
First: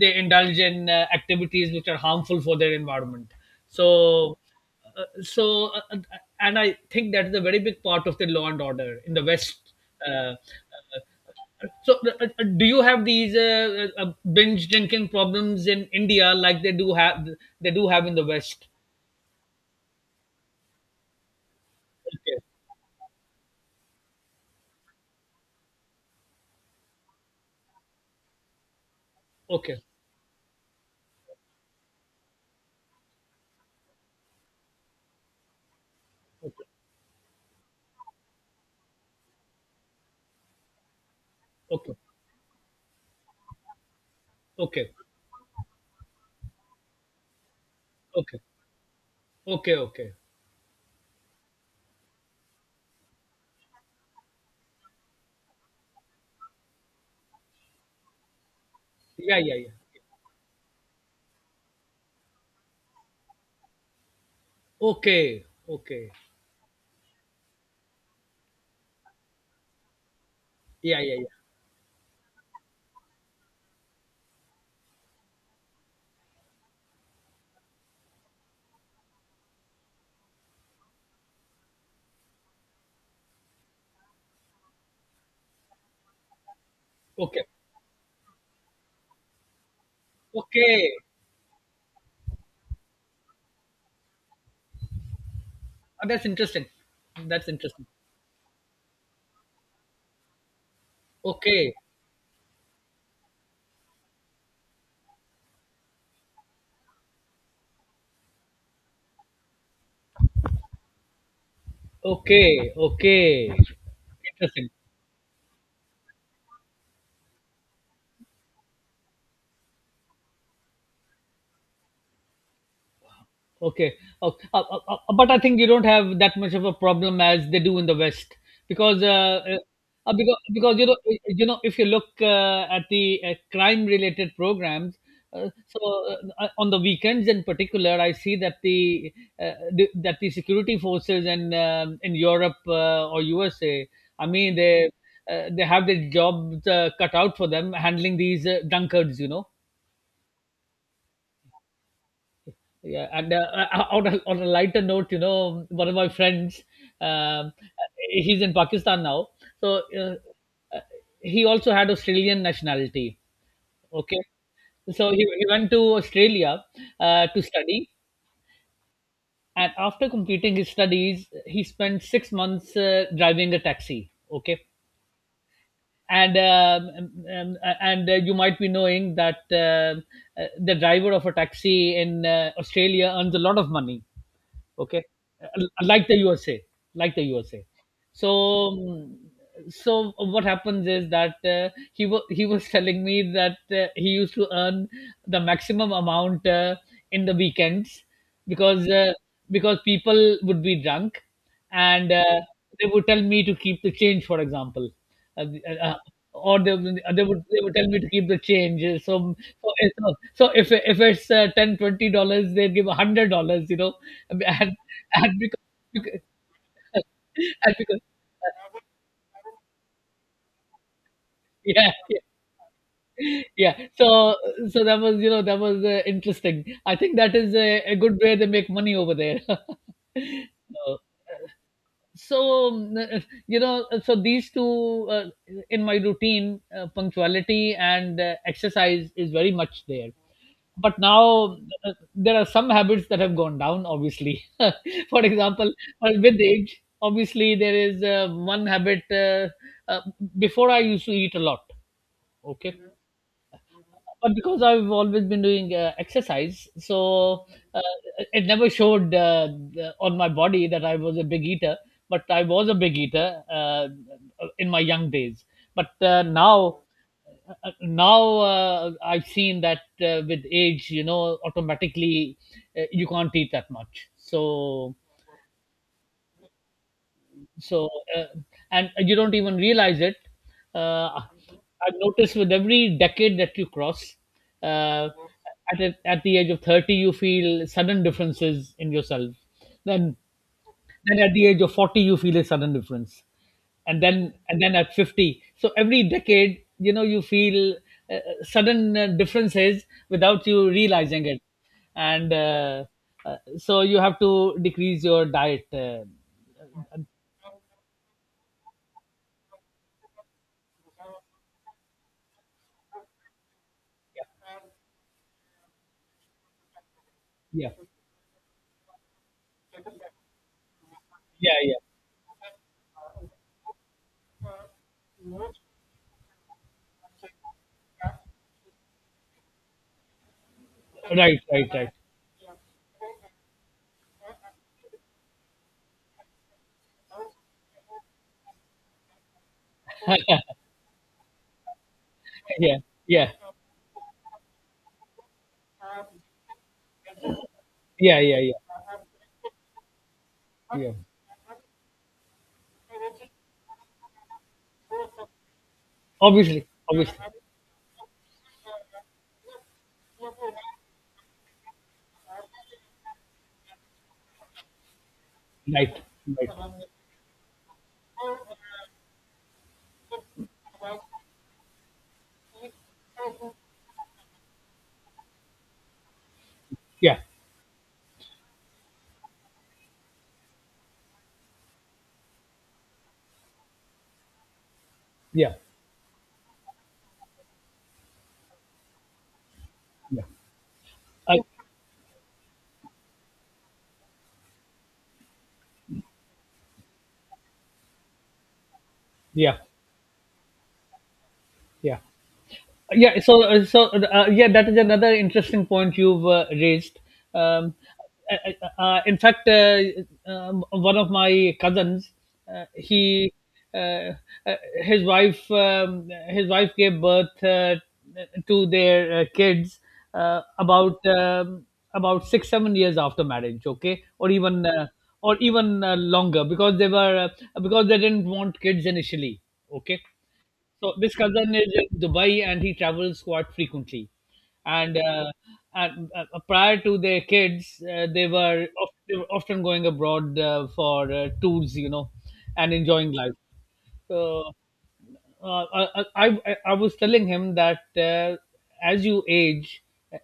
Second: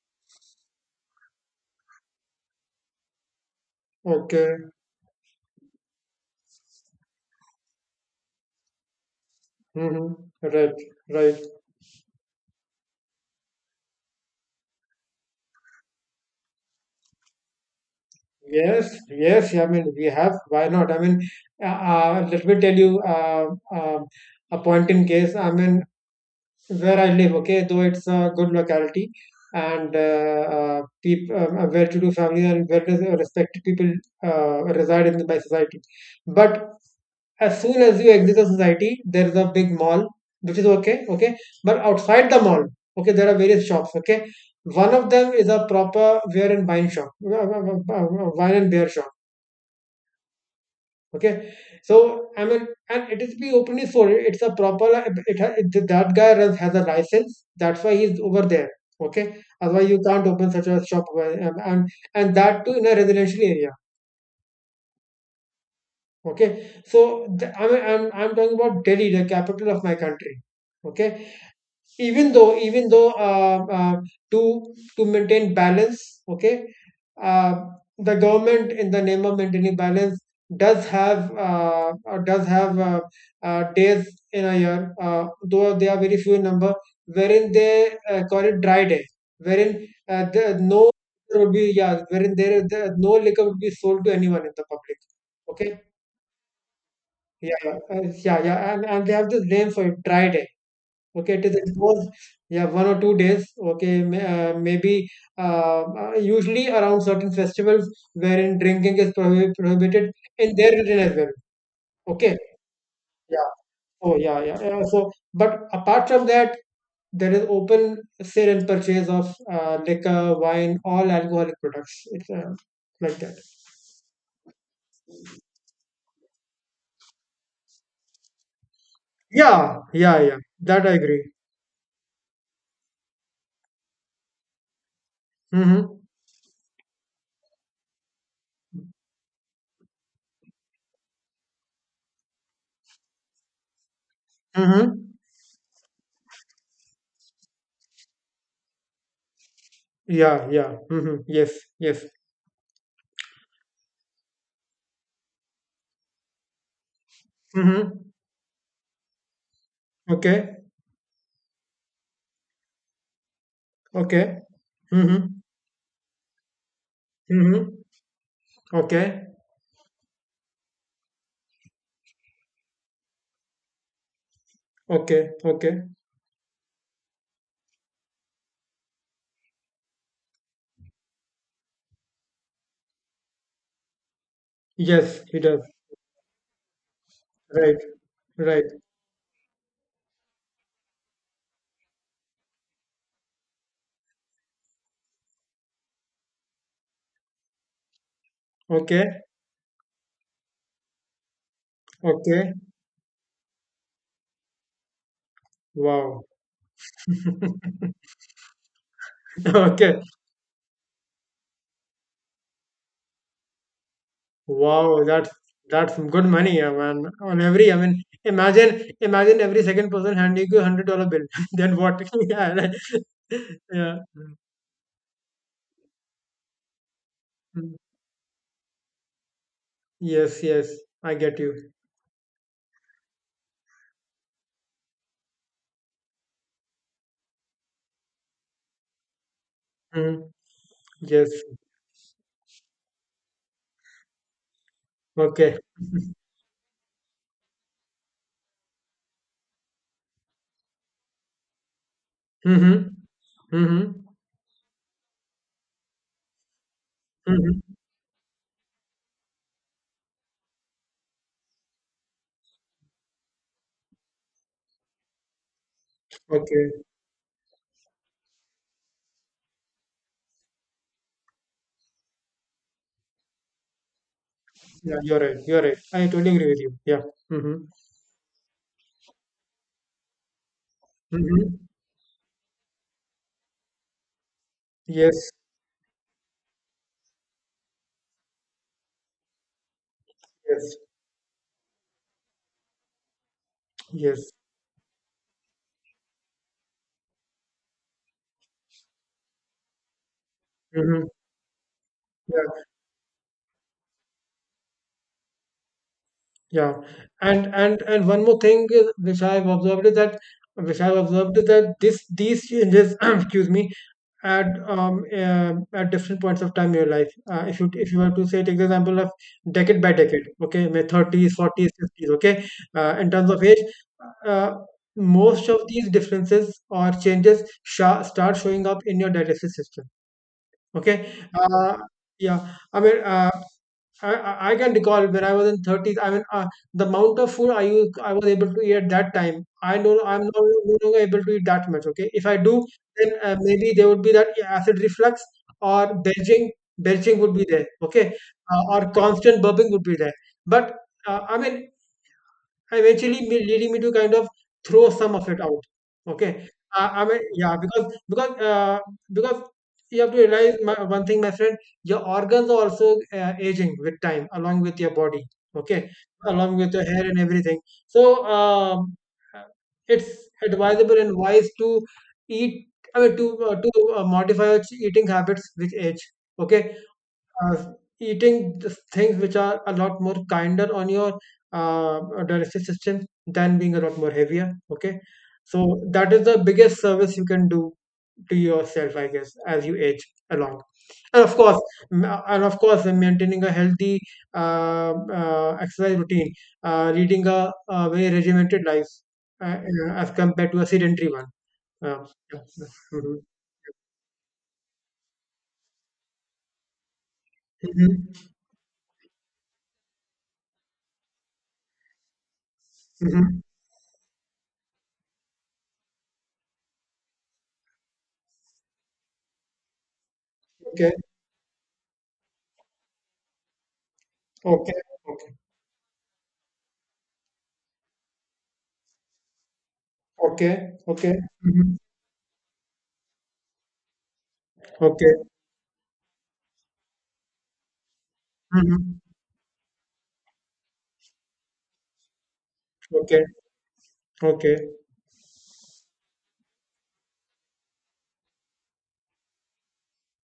Speaker 2: they indulge in activities which are harmful for their environment. so
Speaker 1: okay.
Speaker 2: uh, so uh, uh, and I think that is a very big part of the law and order in the West.
Speaker 1: Mm-hmm.
Speaker 2: Uh,
Speaker 1: Right, right.
Speaker 2: uh, so do you have these binge drinking problems in India like they do have in the West?
Speaker 1: Yes, yes. I mean, we have. Why not? I mean, let me tell you, a point in case. I mean, where I live. Okay, though it's a good locality,
Speaker 2: Okay,
Speaker 1: and people, well-to-do families and well-respected people reside in my society. But
Speaker 2: okay,
Speaker 1: as soon as you exit the society, there is a big mall, which is okay, okay. But
Speaker 2: okay,
Speaker 1: outside the mall, okay, there are various shops, okay.
Speaker 2: okay,
Speaker 1: One of them is a proper wear and wine shop,
Speaker 2: okay,
Speaker 1: wine and beer shop,
Speaker 2: okay, okay.
Speaker 1: okay. So I mean, and it is be openly sold. It's a proper. It, that guy runs, has a license. That's why he's over there,
Speaker 2: Yeah,
Speaker 1: okay.
Speaker 2: yeah,
Speaker 1: Otherwise, you
Speaker 2: yeah.
Speaker 1: can't open such a shop, uh, and and, and that too in a residential area,
Speaker 2: Okay, okay.
Speaker 1: okay. So, I mean, I'm talking about Delhi, the capital of my country,
Speaker 2: Yeah, yeah, yeah.
Speaker 1: okay. Even though, to maintain balance, okay, uh, the government, in the name of maintaining balance, does have, days in a year, though they are very few in number,
Speaker 2: Okay,
Speaker 1: wherein they call it dry day, wherein the, no
Speaker 2: okay.
Speaker 1: liquor would be yeah, wherein no liquor would be sold to anyone in the public, okay.
Speaker 2: Oh, that's interesting. That's
Speaker 1: Yeah, yeah,
Speaker 2: interesting.
Speaker 1: yeah, yeah. And they have this name for it, dry day. Okay, it is
Speaker 2: Okay,
Speaker 1: exposed, yeah, 1 or 2 days. Okay, maybe usually around certain festivals wherein drinking is prohibited in their religion as well. Okay,
Speaker 2: okay, okay.
Speaker 1: yeah, oh yeah, yeah,
Speaker 2: Interesting.
Speaker 1: yeah. So, but apart from that, there is open sale and purchase of liquor, wine, all alcoholic products. It's like that.
Speaker 2: Okay. Uh, uh, uh, but I think you don't have that much of a problem as they do in the West, because uh, uh,
Speaker 1: Yeah,
Speaker 2: uh,
Speaker 1: yeah, yeah.
Speaker 2: because, because
Speaker 1: That I agree.
Speaker 2: if you look at the crime related programs.
Speaker 1: Mm-hmm.
Speaker 2: On the weekends in particular, I see that the that the security forces in Europe or USA, I mean, they
Speaker 1: Mm-hmm.
Speaker 2: uh, they have their jobs cut out for them handling these drunkards.
Speaker 1: Yeah, yeah. Mm-hmm. Yes, yes.
Speaker 2: Yeah, and on a lighter note, one of my friends, um,
Speaker 1: Mm-hmm.
Speaker 2: he's in Pakistan now, so
Speaker 1: Okay,
Speaker 2: uh, he also had Australian nationality. Okay,
Speaker 1: okay.
Speaker 2: so he,
Speaker 1: Mm-hmm.
Speaker 2: he went to Australia to
Speaker 1: Mm-hmm.
Speaker 2: study,
Speaker 1: Okay.
Speaker 2: and after completing his studies, he spent 6 months driving a taxi. Okay.
Speaker 1: Okay. Okay.
Speaker 2: And you might be knowing that the driver of a taxi in Australia earns a lot of money. Okay.
Speaker 1: Yes, he
Speaker 2: Uh,
Speaker 1: does.
Speaker 2: like the USA, like the USA.
Speaker 1: Right.
Speaker 2: so
Speaker 1: Right.
Speaker 2: mm, so what happens is that he was telling me that he used to earn the maximum amount in the weekends, because uh,
Speaker 1: Okay.
Speaker 2: because people would be drunk, and
Speaker 1: Okay.
Speaker 2: they would tell me to keep the change, for example. uh, uh, uh,
Speaker 1: Wow.
Speaker 2: or they, would- they would they would tell me to keep the change. so
Speaker 1: Okay.
Speaker 2: so, so if it's 10 $20, they give $100. And
Speaker 1: Wow. That's
Speaker 2: and because
Speaker 1: that's some
Speaker 2: because
Speaker 1: good money. I mean, on every. I
Speaker 2: and
Speaker 1: mean,
Speaker 2: because
Speaker 1: imagine every second person handing you $100 bill. Then
Speaker 2: yeah,
Speaker 1: what? Yeah. Right.
Speaker 2: yeah, yeah.
Speaker 1: Yeah.
Speaker 2: So that was interesting. I think that is
Speaker 1: Mm.
Speaker 2: a good way they make money over there.
Speaker 1: Yes. Yes.
Speaker 2: Uh,
Speaker 1: I get you.
Speaker 2: so these two, in my routine, punctuality and exercise, is very much there.
Speaker 1: Mm.
Speaker 2: But
Speaker 1: Yes.
Speaker 2: now there are some habits that have gone down, obviously. For
Speaker 1: Okay.
Speaker 2: example, with age obviously there is one habit. Uh, Before, I used to eat a lot. Okay.
Speaker 1: Mm-hmm. Mm-hmm.
Speaker 2: But because I've always been doing exercise, so
Speaker 1: Mm-hmm.
Speaker 2: uh, it never showed on my body that I was a big eater. But I was a big eater in my young days. But
Speaker 1: Okay.
Speaker 2: now I've seen that with age, automatically you can't eat that much. So
Speaker 1: Yeah, you're right. You're right. I totally agree with you. Yeah. Mm-hmm.
Speaker 2: so, uh, and you don't even realize it. Uh,
Speaker 1: Mm-hmm.
Speaker 2: I've noticed with every decade that you cross, uh,
Speaker 1: Yes.
Speaker 2: at the age of 30, you feel sudden differences in yourself. Then,
Speaker 1: Yes.
Speaker 2: then at the age of 40, you feel a sudden difference. And
Speaker 1: Yes.
Speaker 2: then, and then at 50. So every decade, you feel sudden differences without you
Speaker 1: Mm-hmm.
Speaker 2: realizing it. And
Speaker 1: Yeah.
Speaker 2: so you have to decrease your diet.
Speaker 1: Yeah. And one more thing is, which I've observed is that this these changes, excuse me, at different points of time in your life. Uh, if
Speaker 2: Yeah.
Speaker 1: you if you were to say, take the example of decade by decade, okay, my thirties,
Speaker 2: Yeah.
Speaker 1: forties,
Speaker 2: Yeah.
Speaker 1: fifties, okay, in terms of age, uh, most of these differences or changes sha start showing up in your digestive system. Okay.
Speaker 2: Right, right,
Speaker 1: uh,
Speaker 2: right.
Speaker 1: yeah, I mean. I can recall when I was in 30s. I mean, the amount of food I used, I was able to eat at that time. I know I'm not, no longer able to eat that much. Okay, if I do,
Speaker 2: Yeah,
Speaker 1: then
Speaker 2: yeah,
Speaker 1: maybe there would be that acid reflux or belching would be there. Okay,
Speaker 2: yeah, yeah,
Speaker 1: or
Speaker 2: yeah,
Speaker 1: constant burping would be there. But
Speaker 2: yeah.
Speaker 1: I mean, eventually me leading me to kind of throw some of it out. Okay.
Speaker 2: Obviously,
Speaker 1: I, I
Speaker 2: obviously.
Speaker 1: mean, yeah, because you have to realize, my, one thing, my friend. Your organs are also aging with time, along with your body. Okay,
Speaker 2: Right, right.
Speaker 1: along with your hair and everything. So uh, it's advisable and wise to eat. I mean, to modify your eating habits with age. Okay,
Speaker 2: Yeah,
Speaker 1: uh, eating the things which are a lot more kinder on your uh, digestive system than being a lot more heavier. Okay,
Speaker 2: yeah,
Speaker 1: so that is the biggest service you can do to yourself, I guess, as you age
Speaker 2: yeah.
Speaker 1: along. And of
Speaker 2: I,
Speaker 1: course, maintaining a healthy exercise routine, leading a very regimented life, uh,
Speaker 2: yeah,
Speaker 1: as compared to a sedentary one.
Speaker 2: yeah.
Speaker 1: Uh, yeah. Mhm.
Speaker 2: Yeah, so that is another interesting point you've raised. um,
Speaker 1: Mhm.
Speaker 2: uh, in fact, one of my cousins, he
Speaker 1: Mhm.
Speaker 2: uh, uh, his wife gave birth to their kids uh,
Speaker 1: Okay.
Speaker 2: about um, about 6 7 years after marriage. Okay. or even
Speaker 1: Okay.
Speaker 2: uh,
Speaker 1: Okay.
Speaker 2: or even uh, longer, because they were because they didn't want kids initially. Okay.
Speaker 1: Okay,
Speaker 2: So
Speaker 1: okay,
Speaker 2: this cousin is
Speaker 1: mhm,
Speaker 2: in Dubai and he travels quite frequently. And,
Speaker 1: okay,
Speaker 2: uh, and prior to their kids,
Speaker 1: mhm,
Speaker 2: they were often going abroad for tours, and enjoying
Speaker 1: okay,
Speaker 2: life. So
Speaker 1: okay,
Speaker 2: I was telling him that as you age,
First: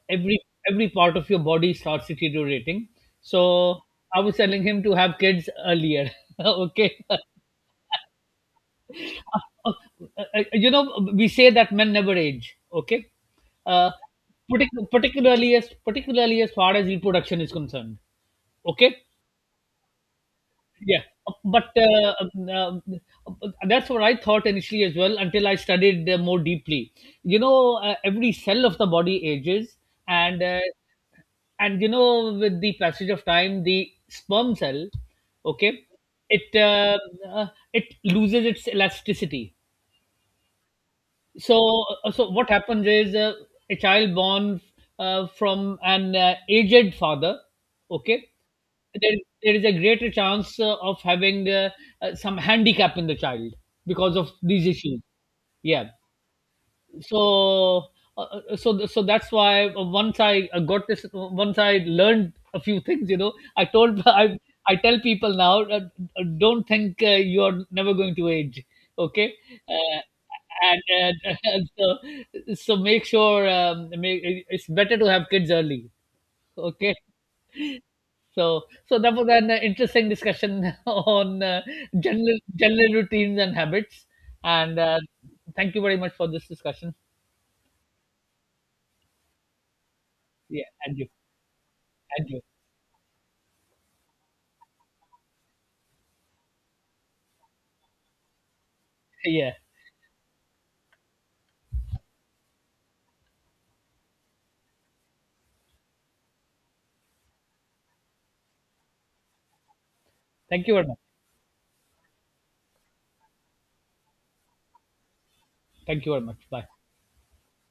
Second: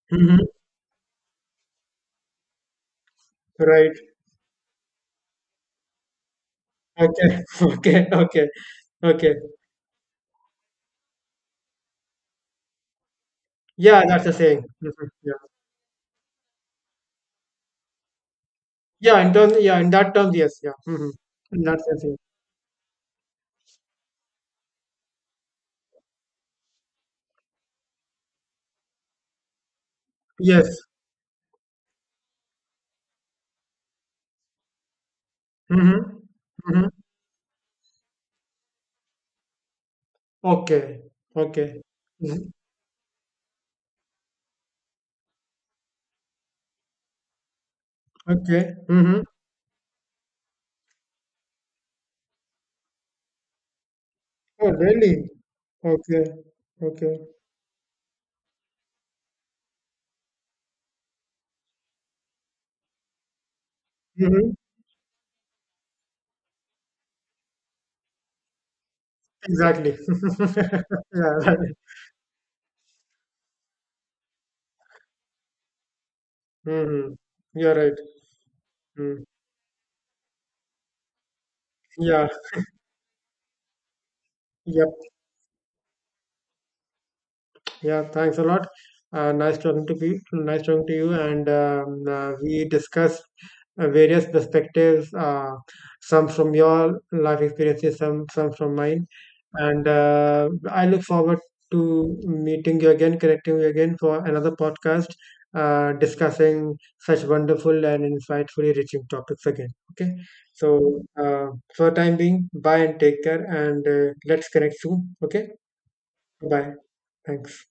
Speaker 2: every
Speaker 1: mhm,
Speaker 2: every part of your body starts deteriorating. So
Speaker 1: right,
Speaker 2: I was telling him to have kids earlier. Okay.
Speaker 1: okay, okay, okay, okay.
Speaker 2: uh, uh, we say that men never age. Okay. uh,
Speaker 1: Yeah, that's the saying.
Speaker 2: partic-
Speaker 1: Mhm. Yeah,
Speaker 2: particularly as particularly as far as reproduction is concerned. Okay.
Speaker 1: yeah, in terms, yeah, in that terms, yes, yeah,
Speaker 2: Yeah.
Speaker 1: mhm, in
Speaker 2: But
Speaker 1: that sense, yeah.
Speaker 2: that's what I thought initially as well, until I studied more deeply. Every cell of the body ages, and uh,
Speaker 1: Yes.
Speaker 2: and with the passage of time, the sperm cell, okay,
Speaker 1: Mm-hmm,
Speaker 2: it
Speaker 1: mm-hmm.
Speaker 2: uh, uh, it loses its elasticity.
Speaker 1: Okay, okay,
Speaker 2: So what
Speaker 1: mhm,
Speaker 2: happens is, a child born from an aged father, okay,
Speaker 1: okay,
Speaker 2: there,
Speaker 1: mm-hmm.
Speaker 2: there is a greater chance of having some handicap in the child because of these
Speaker 1: Oh,
Speaker 2: issues.
Speaker 1: really?
Speaker 2: Yeah.
Speaker 1: Okay, okay,
Speaker 2: So uh, uh, uh, so so that's why, once I learned a few things, I told i
Speaker 1: mm-hmm.
Speaker 2: i tell people now, don't think you're never going to age. Okay.
Speaker 1: Exactly.
Speaker 2: uh, and,
Speaker 1: Yeah,
Speaker 2: and,
Speaker 1: right.
Speaker 2: and so so it's better to have kids early. Okay.
Speaker 1: Mm-hmm. You're right.
Speaker 2: So so that
Speaker 1: Mm.
Speaker 2: was an interesting discussion on
Speaker 1: Yeah,
Speaker 2: general routines and habits. And
Speaker 1: yep.
Speaker 2: Thank you very much for this discussion.
Speaker 1: Yeah, thanks a lot. Nice talking to you. Nice
Speaker 2: Yeah,
Speaker 1: talking to
Speaker 2: and you
Speaker 1: you. And
Speaker 2: And you.
Speaker 1: we discussed various perspectives, some from your life experiences, some from mine.
Speaker 2: Yeah.
Speaker 1: And I look forward to meeting you again, connecting you again for another podcast, discussing such wonderful and insightfully reaching topics again. Okay.
Speaker 2: Thank you very much.
Speaker 1: So, for the time being, bye and take care, and let's connect soon. Okay.
Speaker 2: Bye.
Speaker 1: Bye. Thanks.